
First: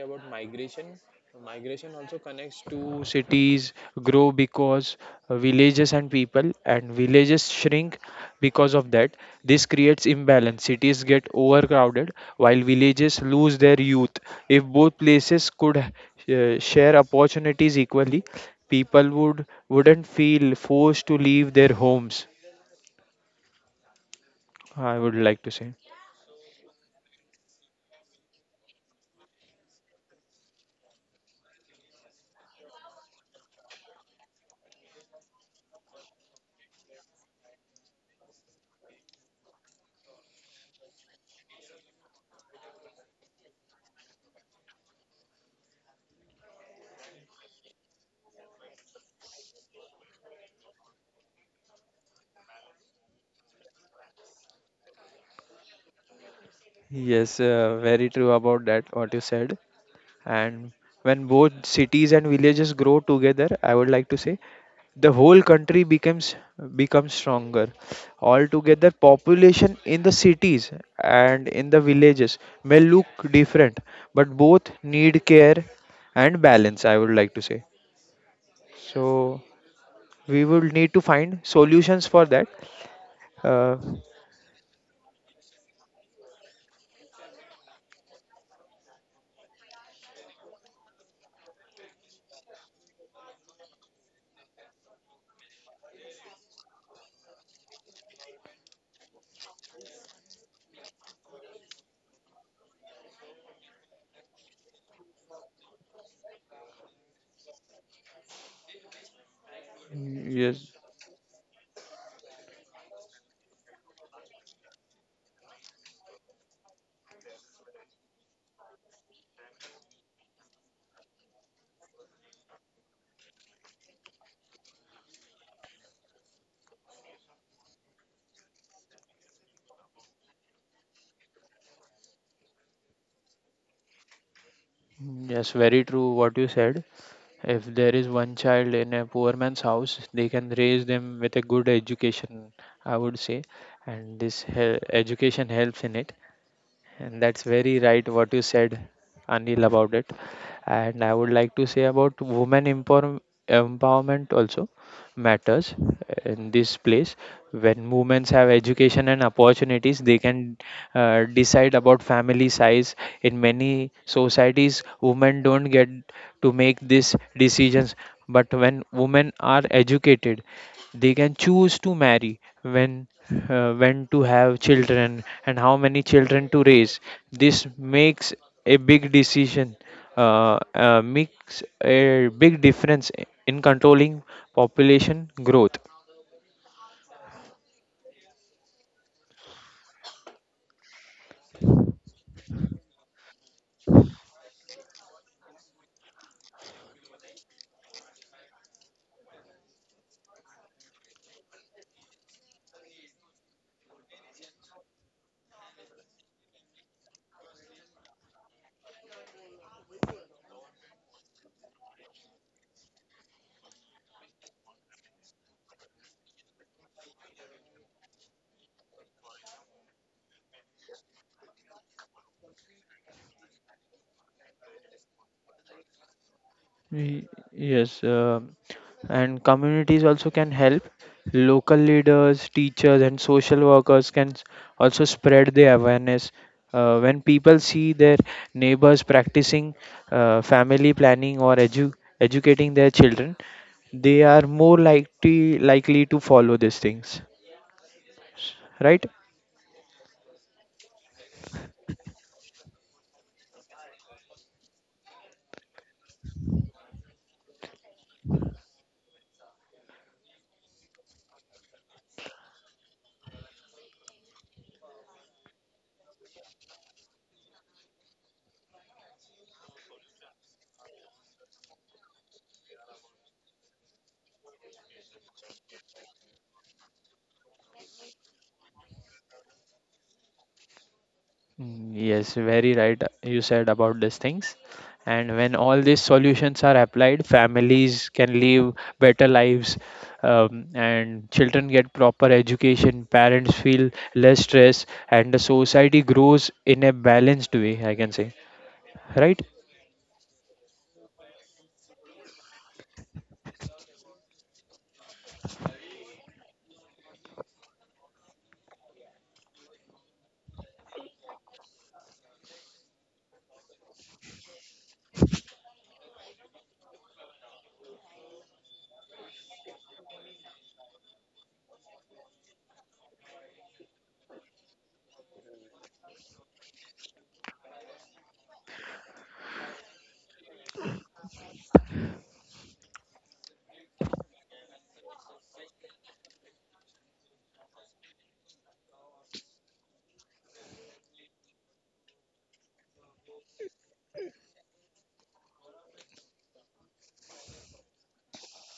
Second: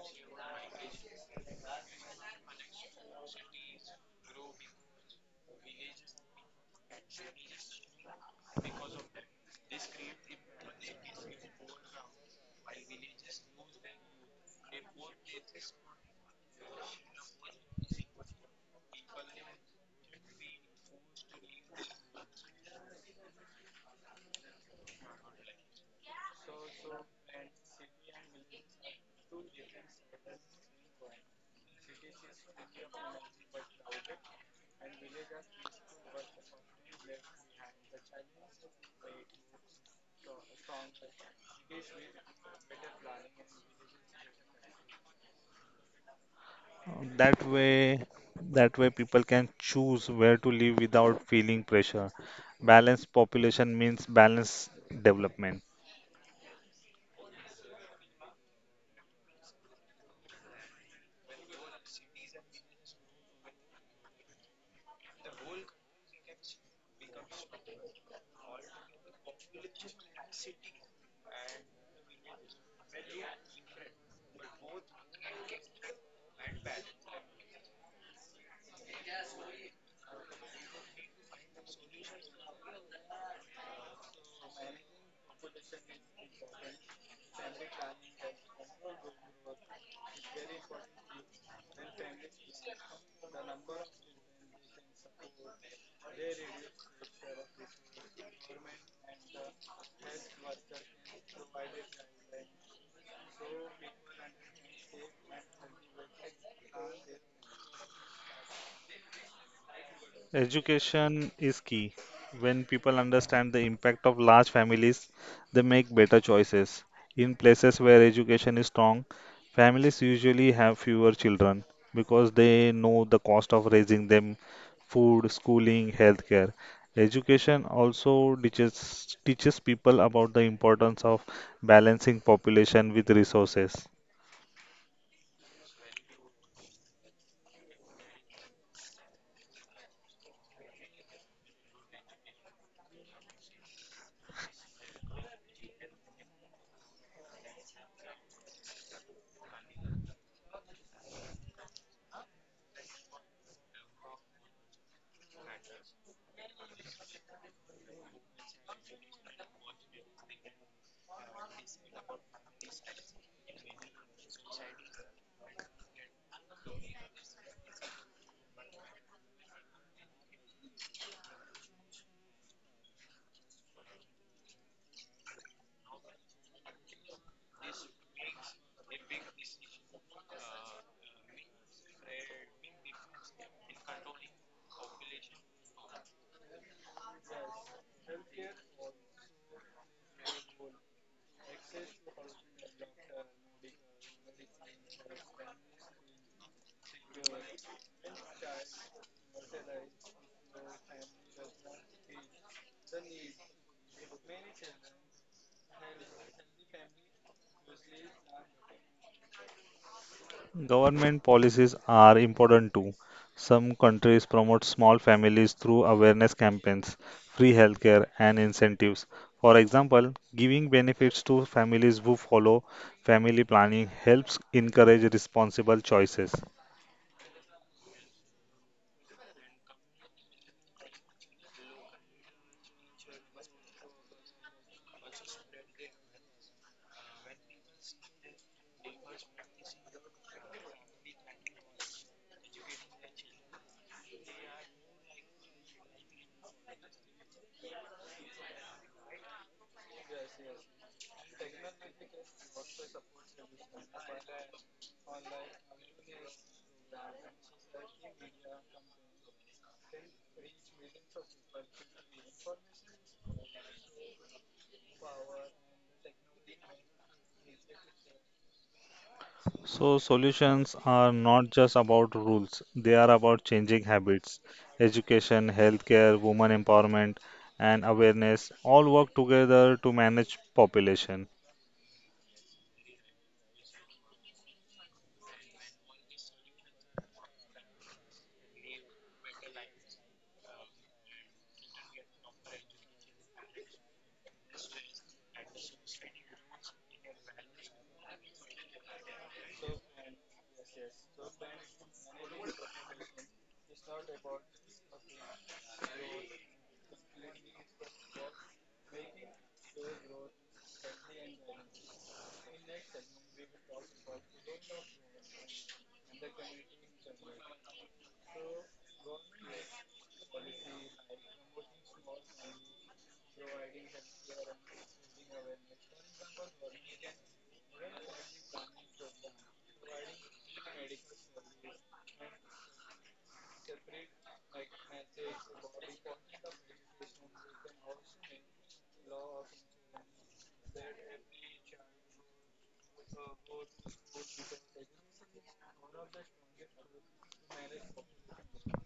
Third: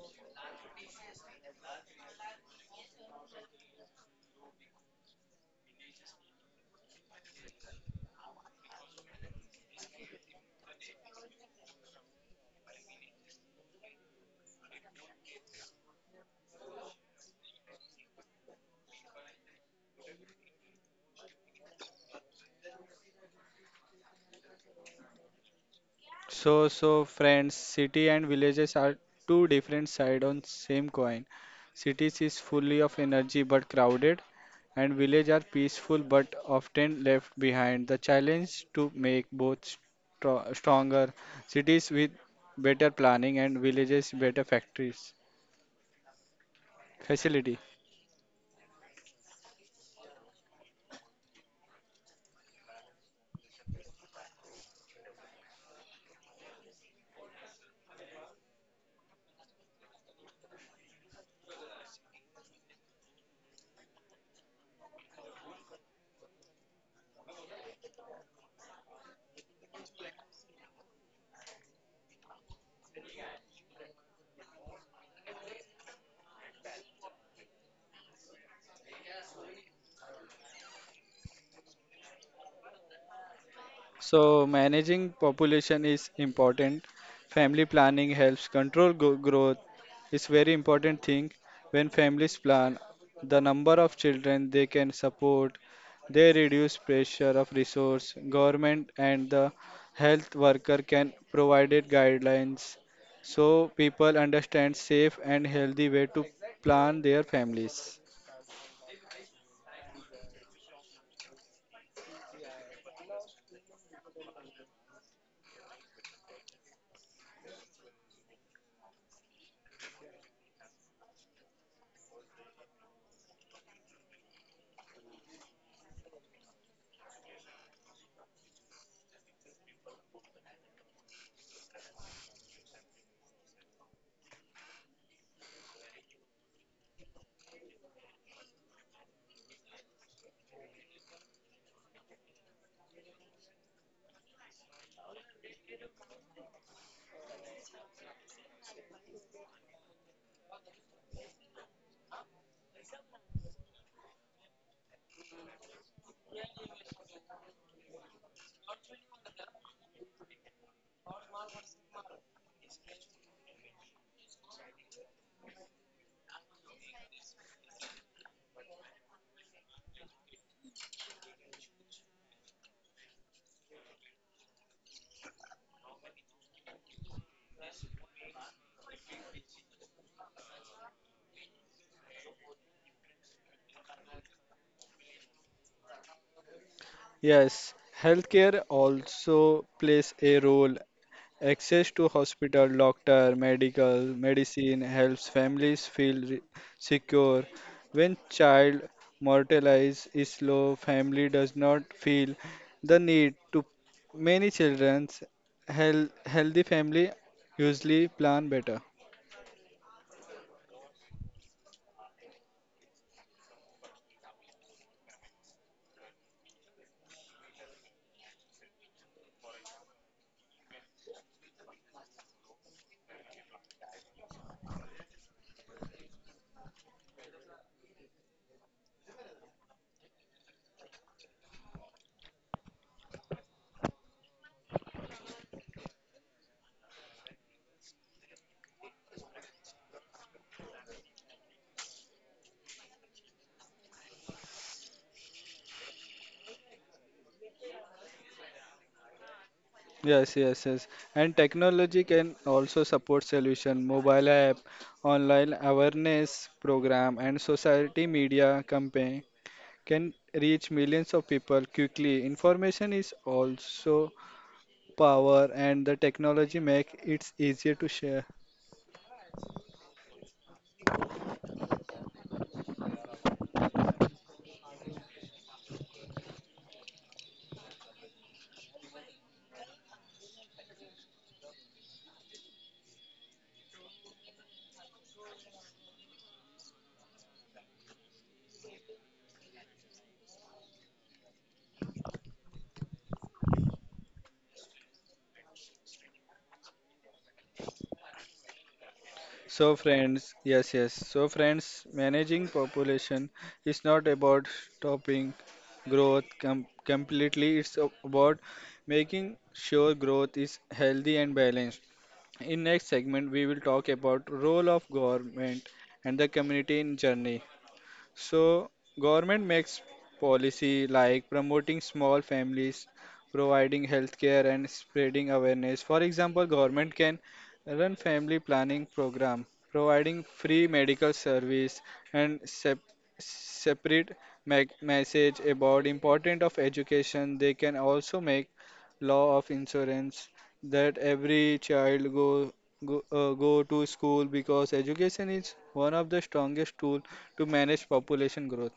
C: two cities grow because uh, villages and people, and villages shrink because of that. This creates imbalance. Cities get overcrowded while villages lose their youth. If both places could uh, share opportunities equally, people would wouldn't feel forced to leave their homes. I would like to say.
A: So, so friends, city and villages are two different side on same coin. Cities is fully of energy but crowded, and village are peaceful but often left behind. The challenge to make both stro- stronger cities with better planning and villages better factories
B: That
A: facility.
B: way, that way people can choose where to live without feeling pressure. Balanced population means balanced development.
C: Yes, uh, very true about that, what you said. And when both cities and villages grow together, I would like to say the whole country becomes, becomes stronger. Altogether, population in the cities and in the villages may look different, but both need care and balance. I would like to say so. We will need to find solutions for that. Uh,
A: So, managing population is important. Family planning helps control gro- growth. It's very important thing. When families plan, the number of children they can support, they reduce pressure of resource. Government and the health worker can provide guidelines so people understand safe and healthy way to plan their families.
C: yes,
B: Education is key. When people understand the impact of large families, they make better choices. In places where education is strong, families usually have fewer children because they know the cost of raising them, food, schooling, healthcare. Education also teaches teaches people about the importance of balancing population with resources.
C: yes, very true what you said. If there is one child in a poor man's house, they can raise them with a good education, I would say, and this hel- education helps in it. And that's very right what you said, Anil, about it. And I would like to say about women empower- empowerment also matters in this place. When women have education and opportunities, they can uh, decide about family size. In many societies women don't get to make these decisions, but when women are educated, they can choose to marry when, uh, when to have children and how many children to raise. This makes a big decision uh, uh, makes a big difference in controlling population growth.
A: Yes, healthcare also plays a role. Access to hospital, doctor, medical, medicine helps families feel re- secure. When child mortalized is low, family does not feel the need to many children's health, healthy family usually plan better.
B: Government policies are important too. Some countries promote small families through awareness campaigns, free healthcare, and incentives. For example, giving benefits to families who follow family planning helps encourage responsible choices.
C: Y- Yes, uh, and communities also can help. Local leaders, teachers, and social workers can s- also spread the awareness. Uh, when people see their neighbors practicing uh, family planning or edu- educating their children, they are more likely likely to follow these things, right?
A: Yes, yes, yes. And technology can also support solution. Mobile app, online awareness program, and society media campaign can reach millions of people quickly. Information is also power, and the technology make it easier to share.
B: So, solutions are not just about rules, they are about changing habits. Education, healthcare, women empowerment, and awareness all work together to manage population.
C: Mm, yes, very right. You said about these things. And when all these solutions are applied, families can live better lives, um, and children get proper education, parents feel less stress, and the society grows in a balanced way, I can say. Right?
A: So, friends, yes, yes. So, friends, managing population is not about stopping growth com- completely. It's a- about making sure growth is healthy and balanced. In next segment, we will talk about role of government and the community in journey. So government makes policy like promoting small families, providing healthcare and spreading awareness. For example, government can run family planning program, providing free medical service and sep- separate me- message about importance of education. They can also make law of insurance that every child go go, uh, go to school because education is one of the strongest tool to manage population growth.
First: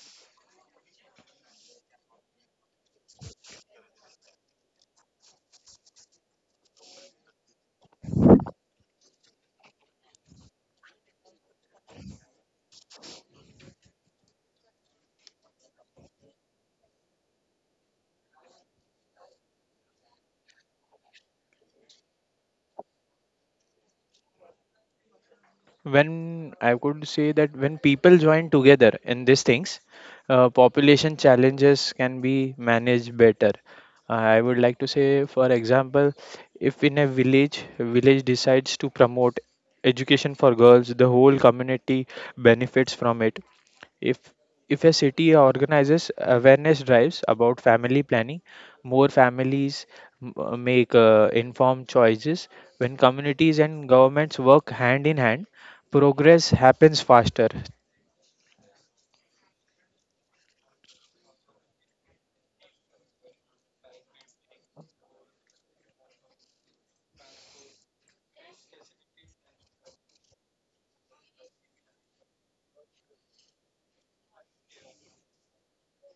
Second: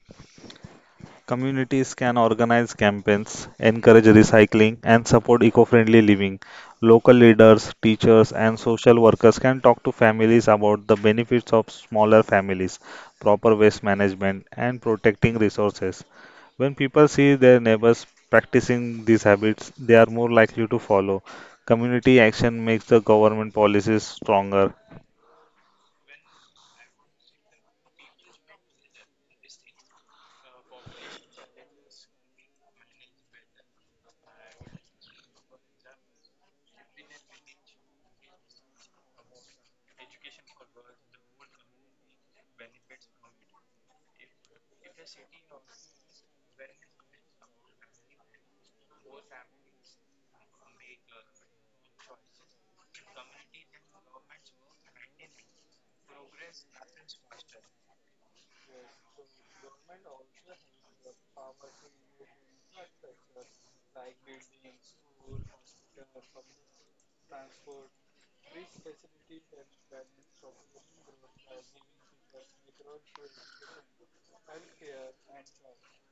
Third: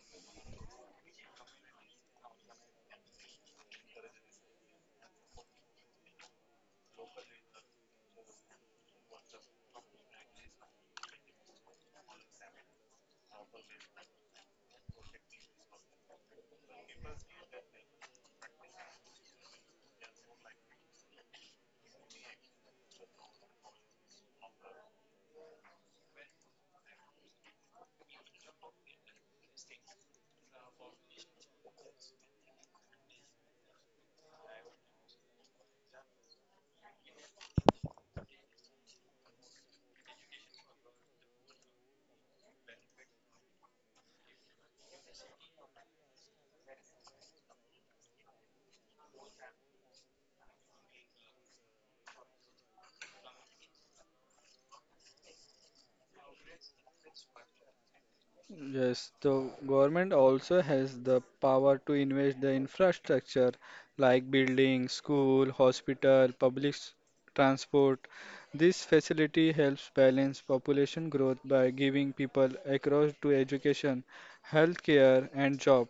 B: Communities can organize campaigns, encourage recycling, and support eco friendly living. Local leaders, teachers, and social workers can talk to families about the benefits of smaller families, proper waste management, and protecting resources. When people see their neighbors practicing these habits, they are more likely to follow. Community action makes the government policies stronger.
C: when I could say that when people join together in these things, uh, population challenges can be managed better. Uh, I would like to say, for example, if in a village, a village decides to promote education for girls, the whole community benefits from it. If if a city organizes awareness drives about family planning, more families m- uh, make uh, informed choices. When communities and governments work hand in hand, progress happens faster.
A: Yes, the government also has the power to invest the infrastructure like buildings, school, hospital, public s- transport. This facility helps balance population growth by giving people across to education, healthcare and job.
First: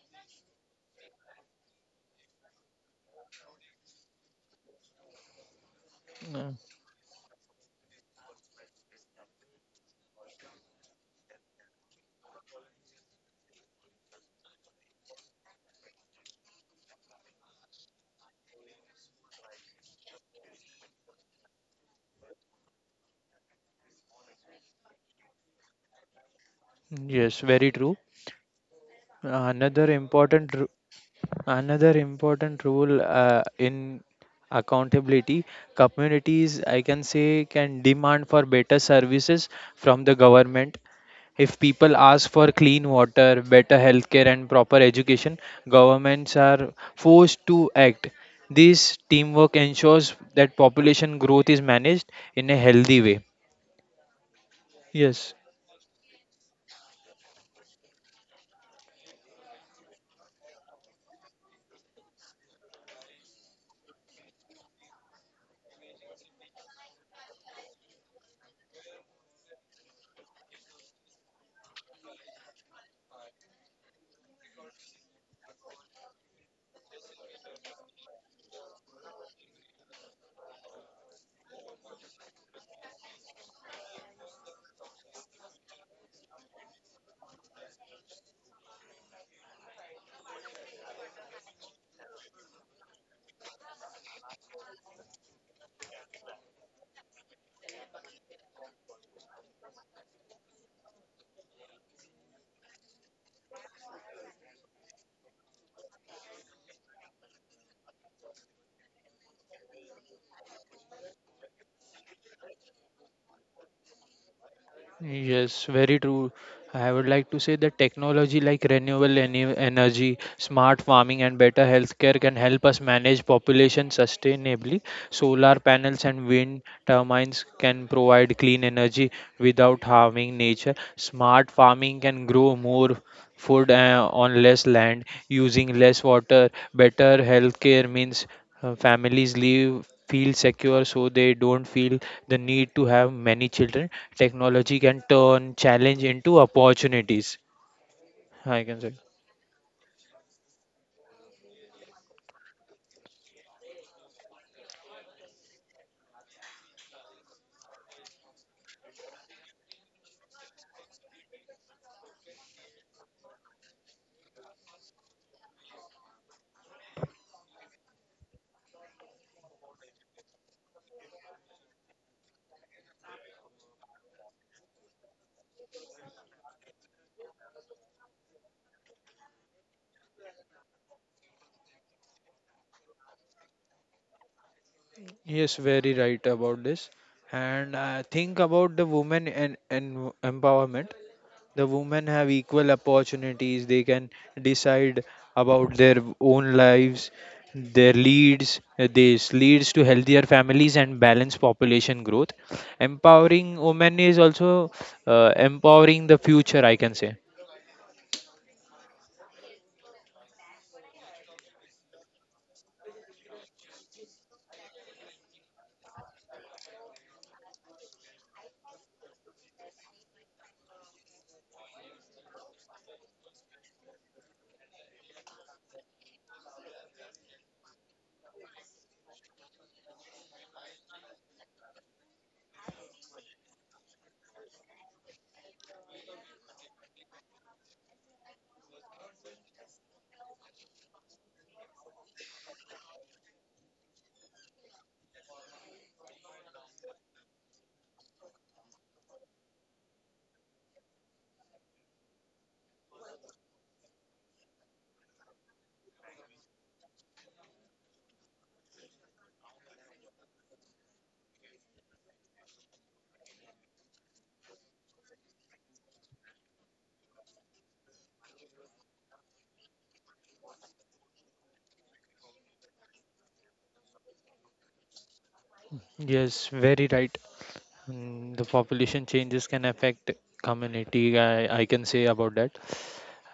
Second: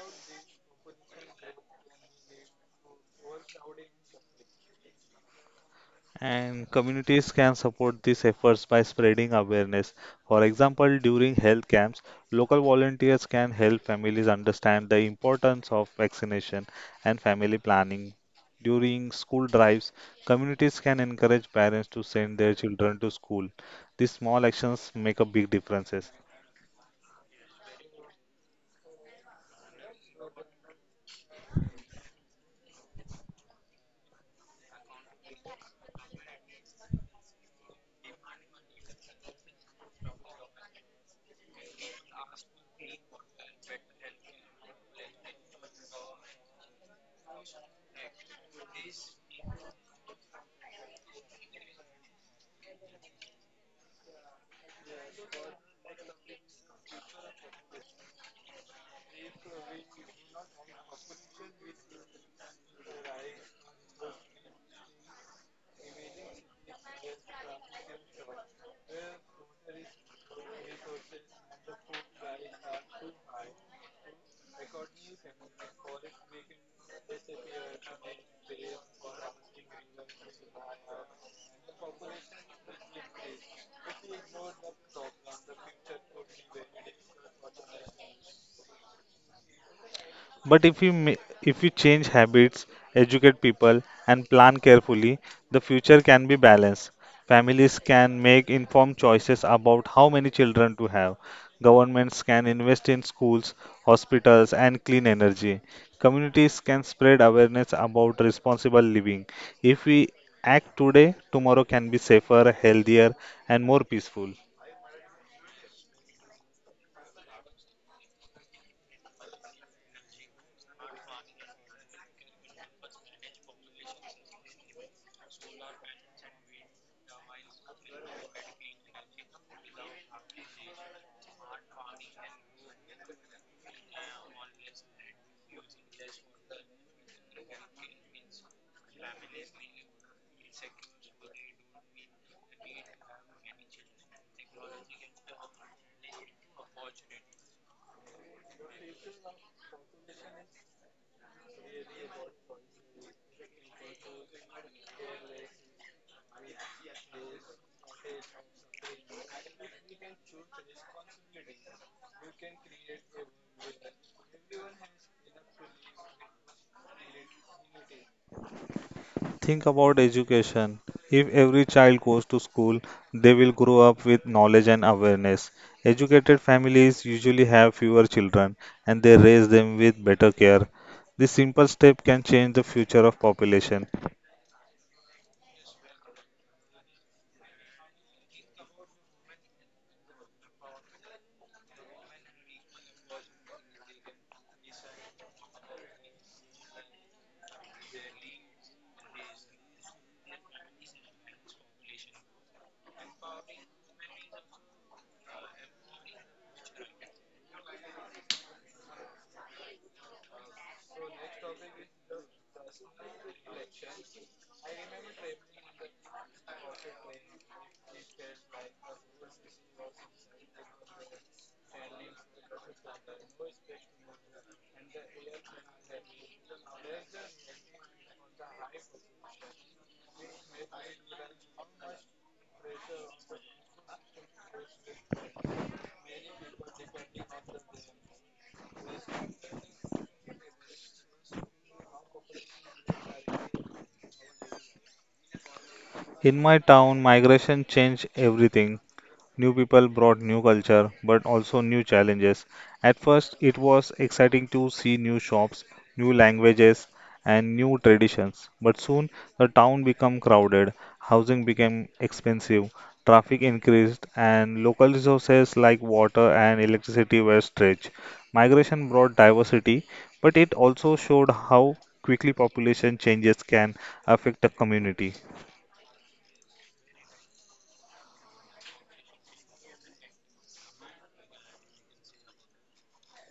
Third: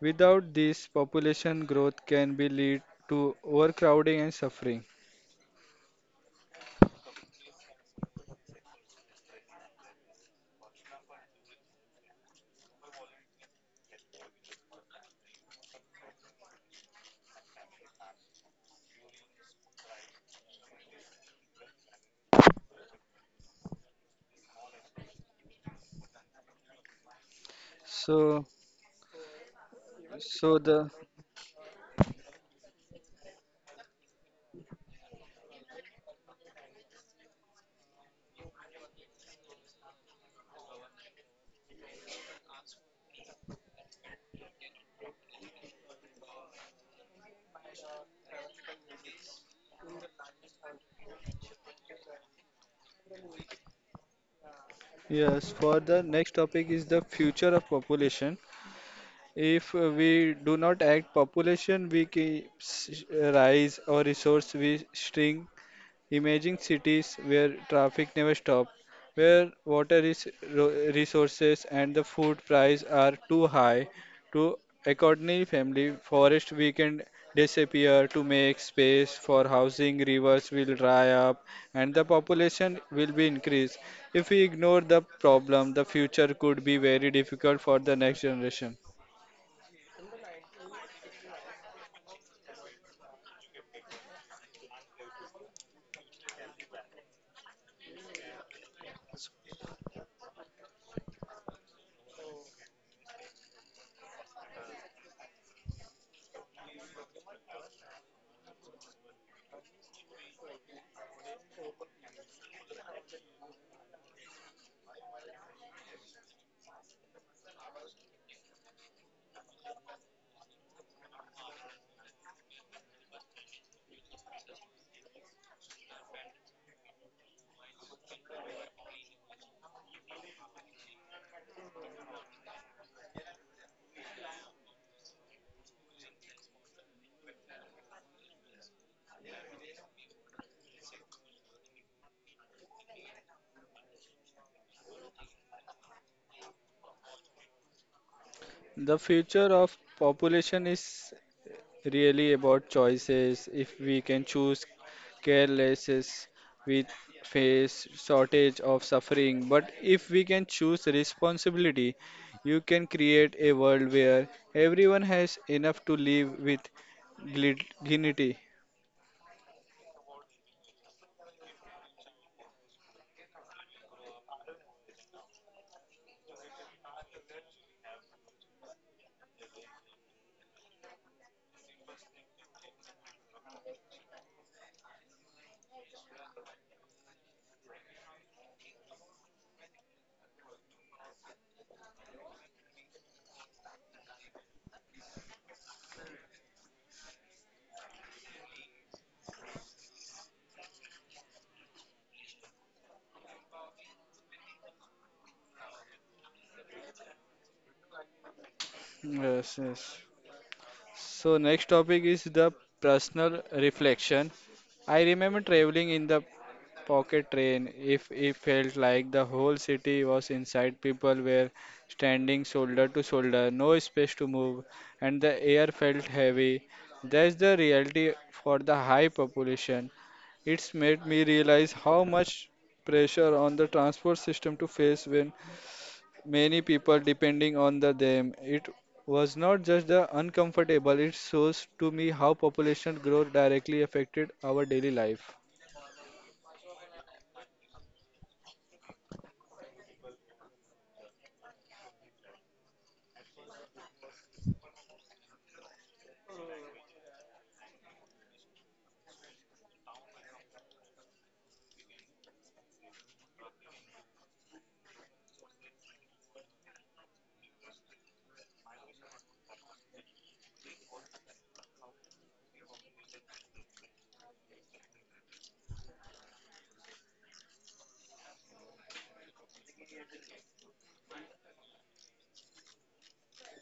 A: Without this, population growth can be lead to overcrowding and suffering.
C: Uh,
B: And communities can support these efforts by spreading awareness. For example, during health camps, local volunteers can help families understand the importance of vaccination and family planning. During school drives, communities can encourage parents to send their children to school. These small actions make a big difference.
C: Yes, very true.
A: So,
C: Another
A: so
C: important
A: the
C: ru- another important rule uh, in accountability, communities, I can say, can demand for better services from the government. If people ask for clean water, better healthcare, and proper education, governments are forced to act. This teamwork ensures that population growth is managed in a healthy way.
A: Yes,
C: Yes,
A: for the next topic is the future of population. If uh, we do not act, population will keep rise or resource will shrink. Imagine cities where traffic never stop, where water is ro- resources and the food price are too high to accompany family. Forest we can disappear to make space for housing. Rivers will dry up and the population will be increased. If we ignore the problem, the future could be very difficult for the next generation.
B: But if you ma- If you change habits, educate people, and plan carefully, the future can be balanced. Families can make informed choices about how many children to have. Governments can invest in schools, hospitals, and clean energy. Communities can spread awareness about responsible living. If we act today, tomorrow can be safer, healthier, and more peaceful.
C: yes, very true. I would like to say that technology like renewable ene- energy, smart farming, and better healthcare can help us manage population sustainably. Solar panels and wind turbines can provide clean energy without harming nature. Smart farming can grow more food uh, on less land using less water. Better healthcare means uh, families live feel secure, so they don't feel the need to have many children. Technology can turn challenge into opportunities, I
A: The
C: can say.
A: future of population is really about choices. If we can choose carelessness, we face shortage of suffering. But if we can choose responsibility, you can create a world where everyone has enough to live with gli- dignity.
B: Think about education. If every child goes to school, they will grow up with knowledge and awareness. Educated families usually have fewer children and they raise them with better care. This simple step can change the future of population.
C: Yes, very right about this. And uh, think about the women and, and empowerment. The women have equal opportunities, they can decide about their own lives. Their leads This leads to healthier families and balanced population growth. Empowering women is also, uh, empowering the future, I can say.
A: Yes, yes. So next topic is the personal reflection. I remember traveling in the pocket train. If it felt like the whole city was inside, people were standing shoulder to shoulder, no space to move, and the air felt heavy. That's the reality for the high population. It's made me realize how much pressure on the transport system to face when many people depending on the them. It was not just the uncomfortable, it shows to me how population growth directly affected our daily life.
B: In my town, migration changed everything. New people brought new culture, but also new challenges. At first, it was exciting to see new shops, new languages, and new traditions. But soon, the town became crowded, housing became expensive, traffic increased, and local resources like water and electricity were stretched. Migration brought diversity, but it also showed how quickly population changes can affect a community.
C: Yes, very right. Mm, the population changes can affect community, I, I can say about that.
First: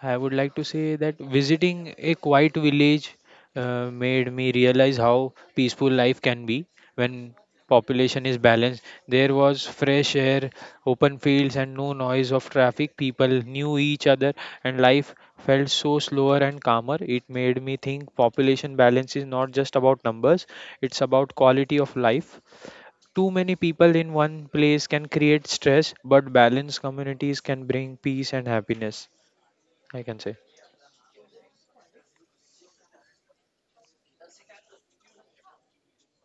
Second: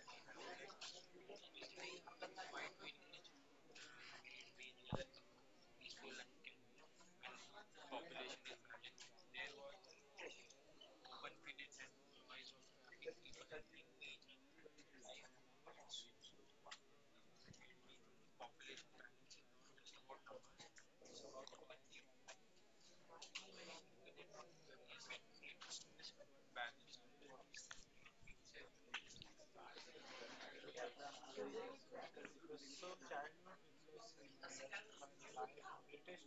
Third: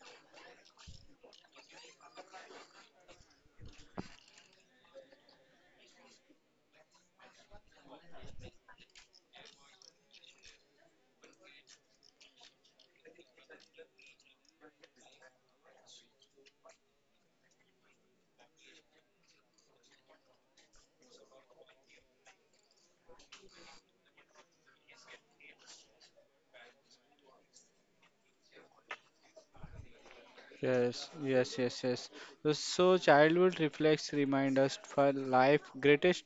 C: I would like to say that visiting a quiet village uh, made me realize how peaceful life can be when population is balanced. There was fresh air, open fields, and no noise of traffic. People knew each other, and life felt so slower and calmer. It made me think population balance is not just about numbers, it's about quality of life. Too many people in one place can create stress, but balanced communities can bring peace and happiness, I can say.
A: Yes, yes, yes, yes. The- So childhood reflects remind us for life greatest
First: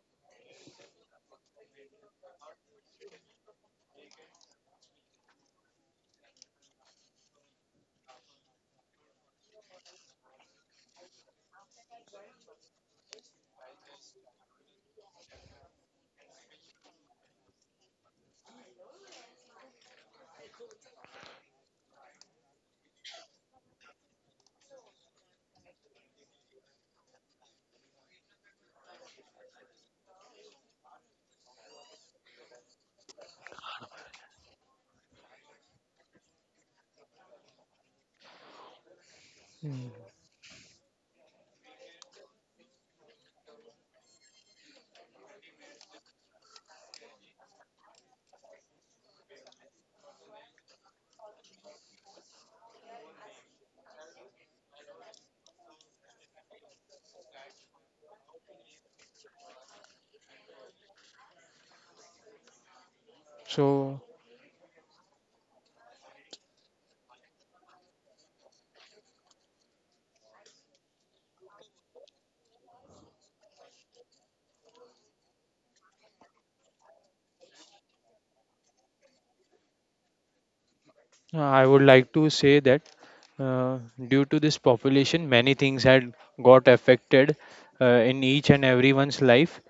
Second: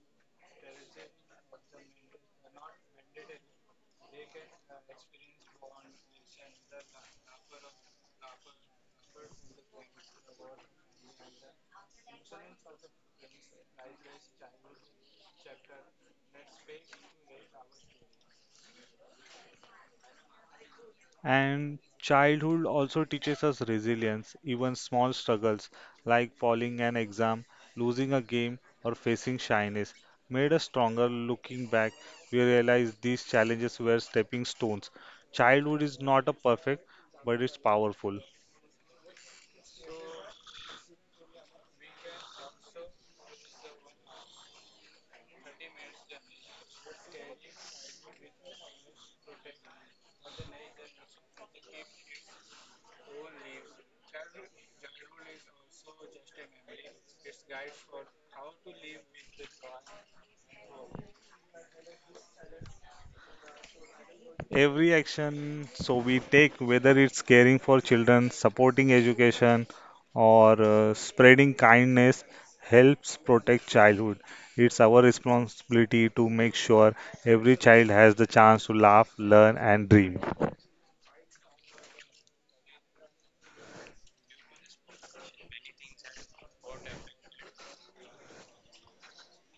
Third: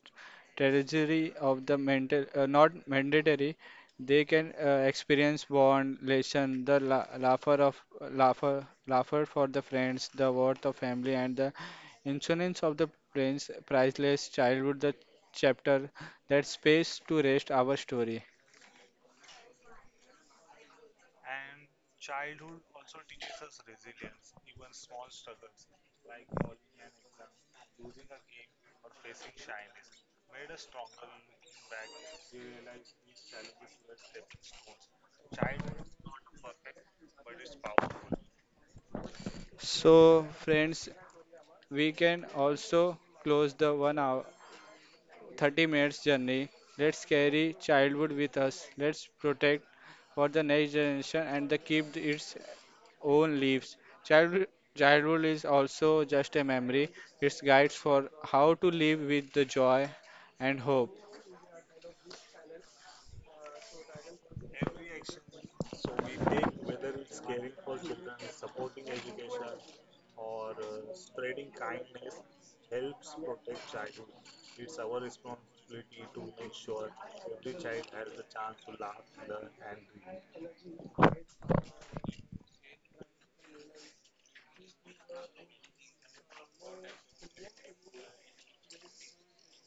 A: treasury of the mental, uh, not mandatory. They can uh, experience bond, lesson, the la laughter of laughter, laughter for the friends, the worth of family, and the insurance of the prince, priceless childhood. The chapter that space to rest our story.
B: And childhood also teaches us resilience, even small struggles like falling an exam, losing a game, or facing shyness made us stronger. Looking back, we realize these challenges were stepping stones. Childhood is not a perfect, but it's powerful.
C: Mm.
A: So friends, we can also close the one hour thirty minutes journey. Let's carry childhood with us. Let's protect for the next generation and the keep its own leaves. Childhood, childhood is also just a memory. It's guides for how to live with the joy and hope.
C: So
B: Every action so we take, whether it's caring for children, supporting education, or uh, spreading kindness, helps protect childhood. It's our responsibility to make sure every child has the chance to laugh, learn, and dream.
C: uh, I would like to say that uh, due to this population, many things had got affected uh, in each and everyone's life,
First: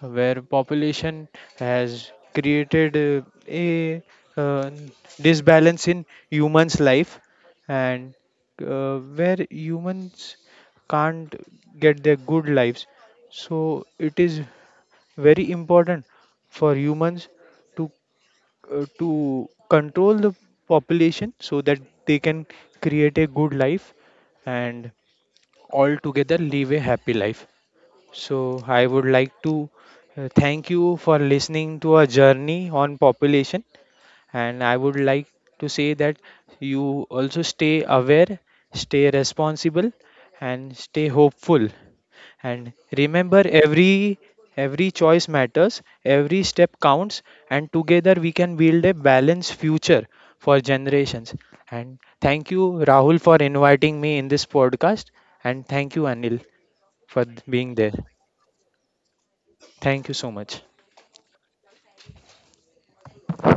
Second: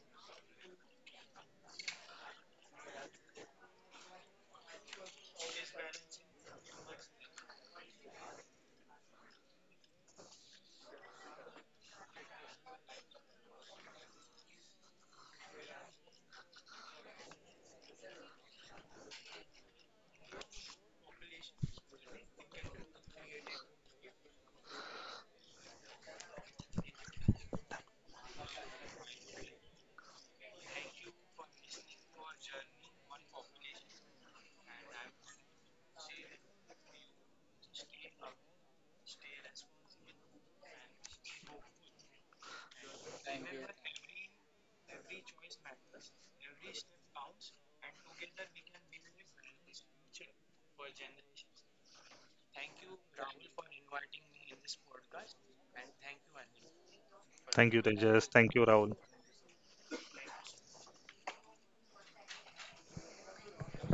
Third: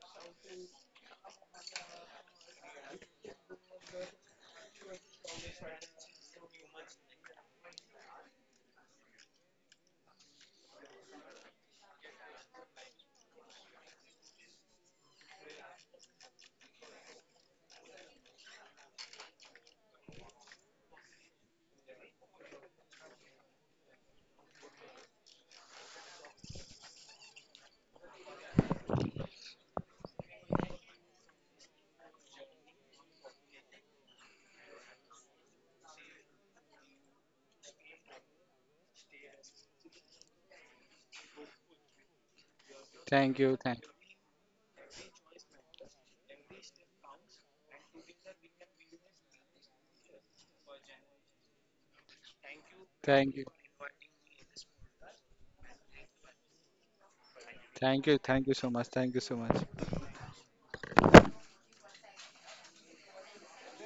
C: where population has created uh, a uh, disbalance in humans' life, and uh, where humans can't get their good lives. So it is very important for humans to uh, to control the population so that they can create a good life and all together live a happy life. So, I would like to uh, thank you for listening to our journey on population. And I would like to say that you also stay aware, stay responsible, and stay hopeful. And
A: Thank
C: remember,
A: you. Thank,
C: every every choice matters, every step counts, and together we can build a balanced future for generations. And thank you, Rahul,
A: thank
C: for
A: you.
C: inviting me in this podcast. And thank you, Anil, for
B: Thank
C: being
B: you,
C: there.
A: Thank you.
B: Tejas.
A: Thank
B: Thank
A: you
B: you,
A: so much.
B: Rahul.
A: Thank you so much.
C: Thank you so much.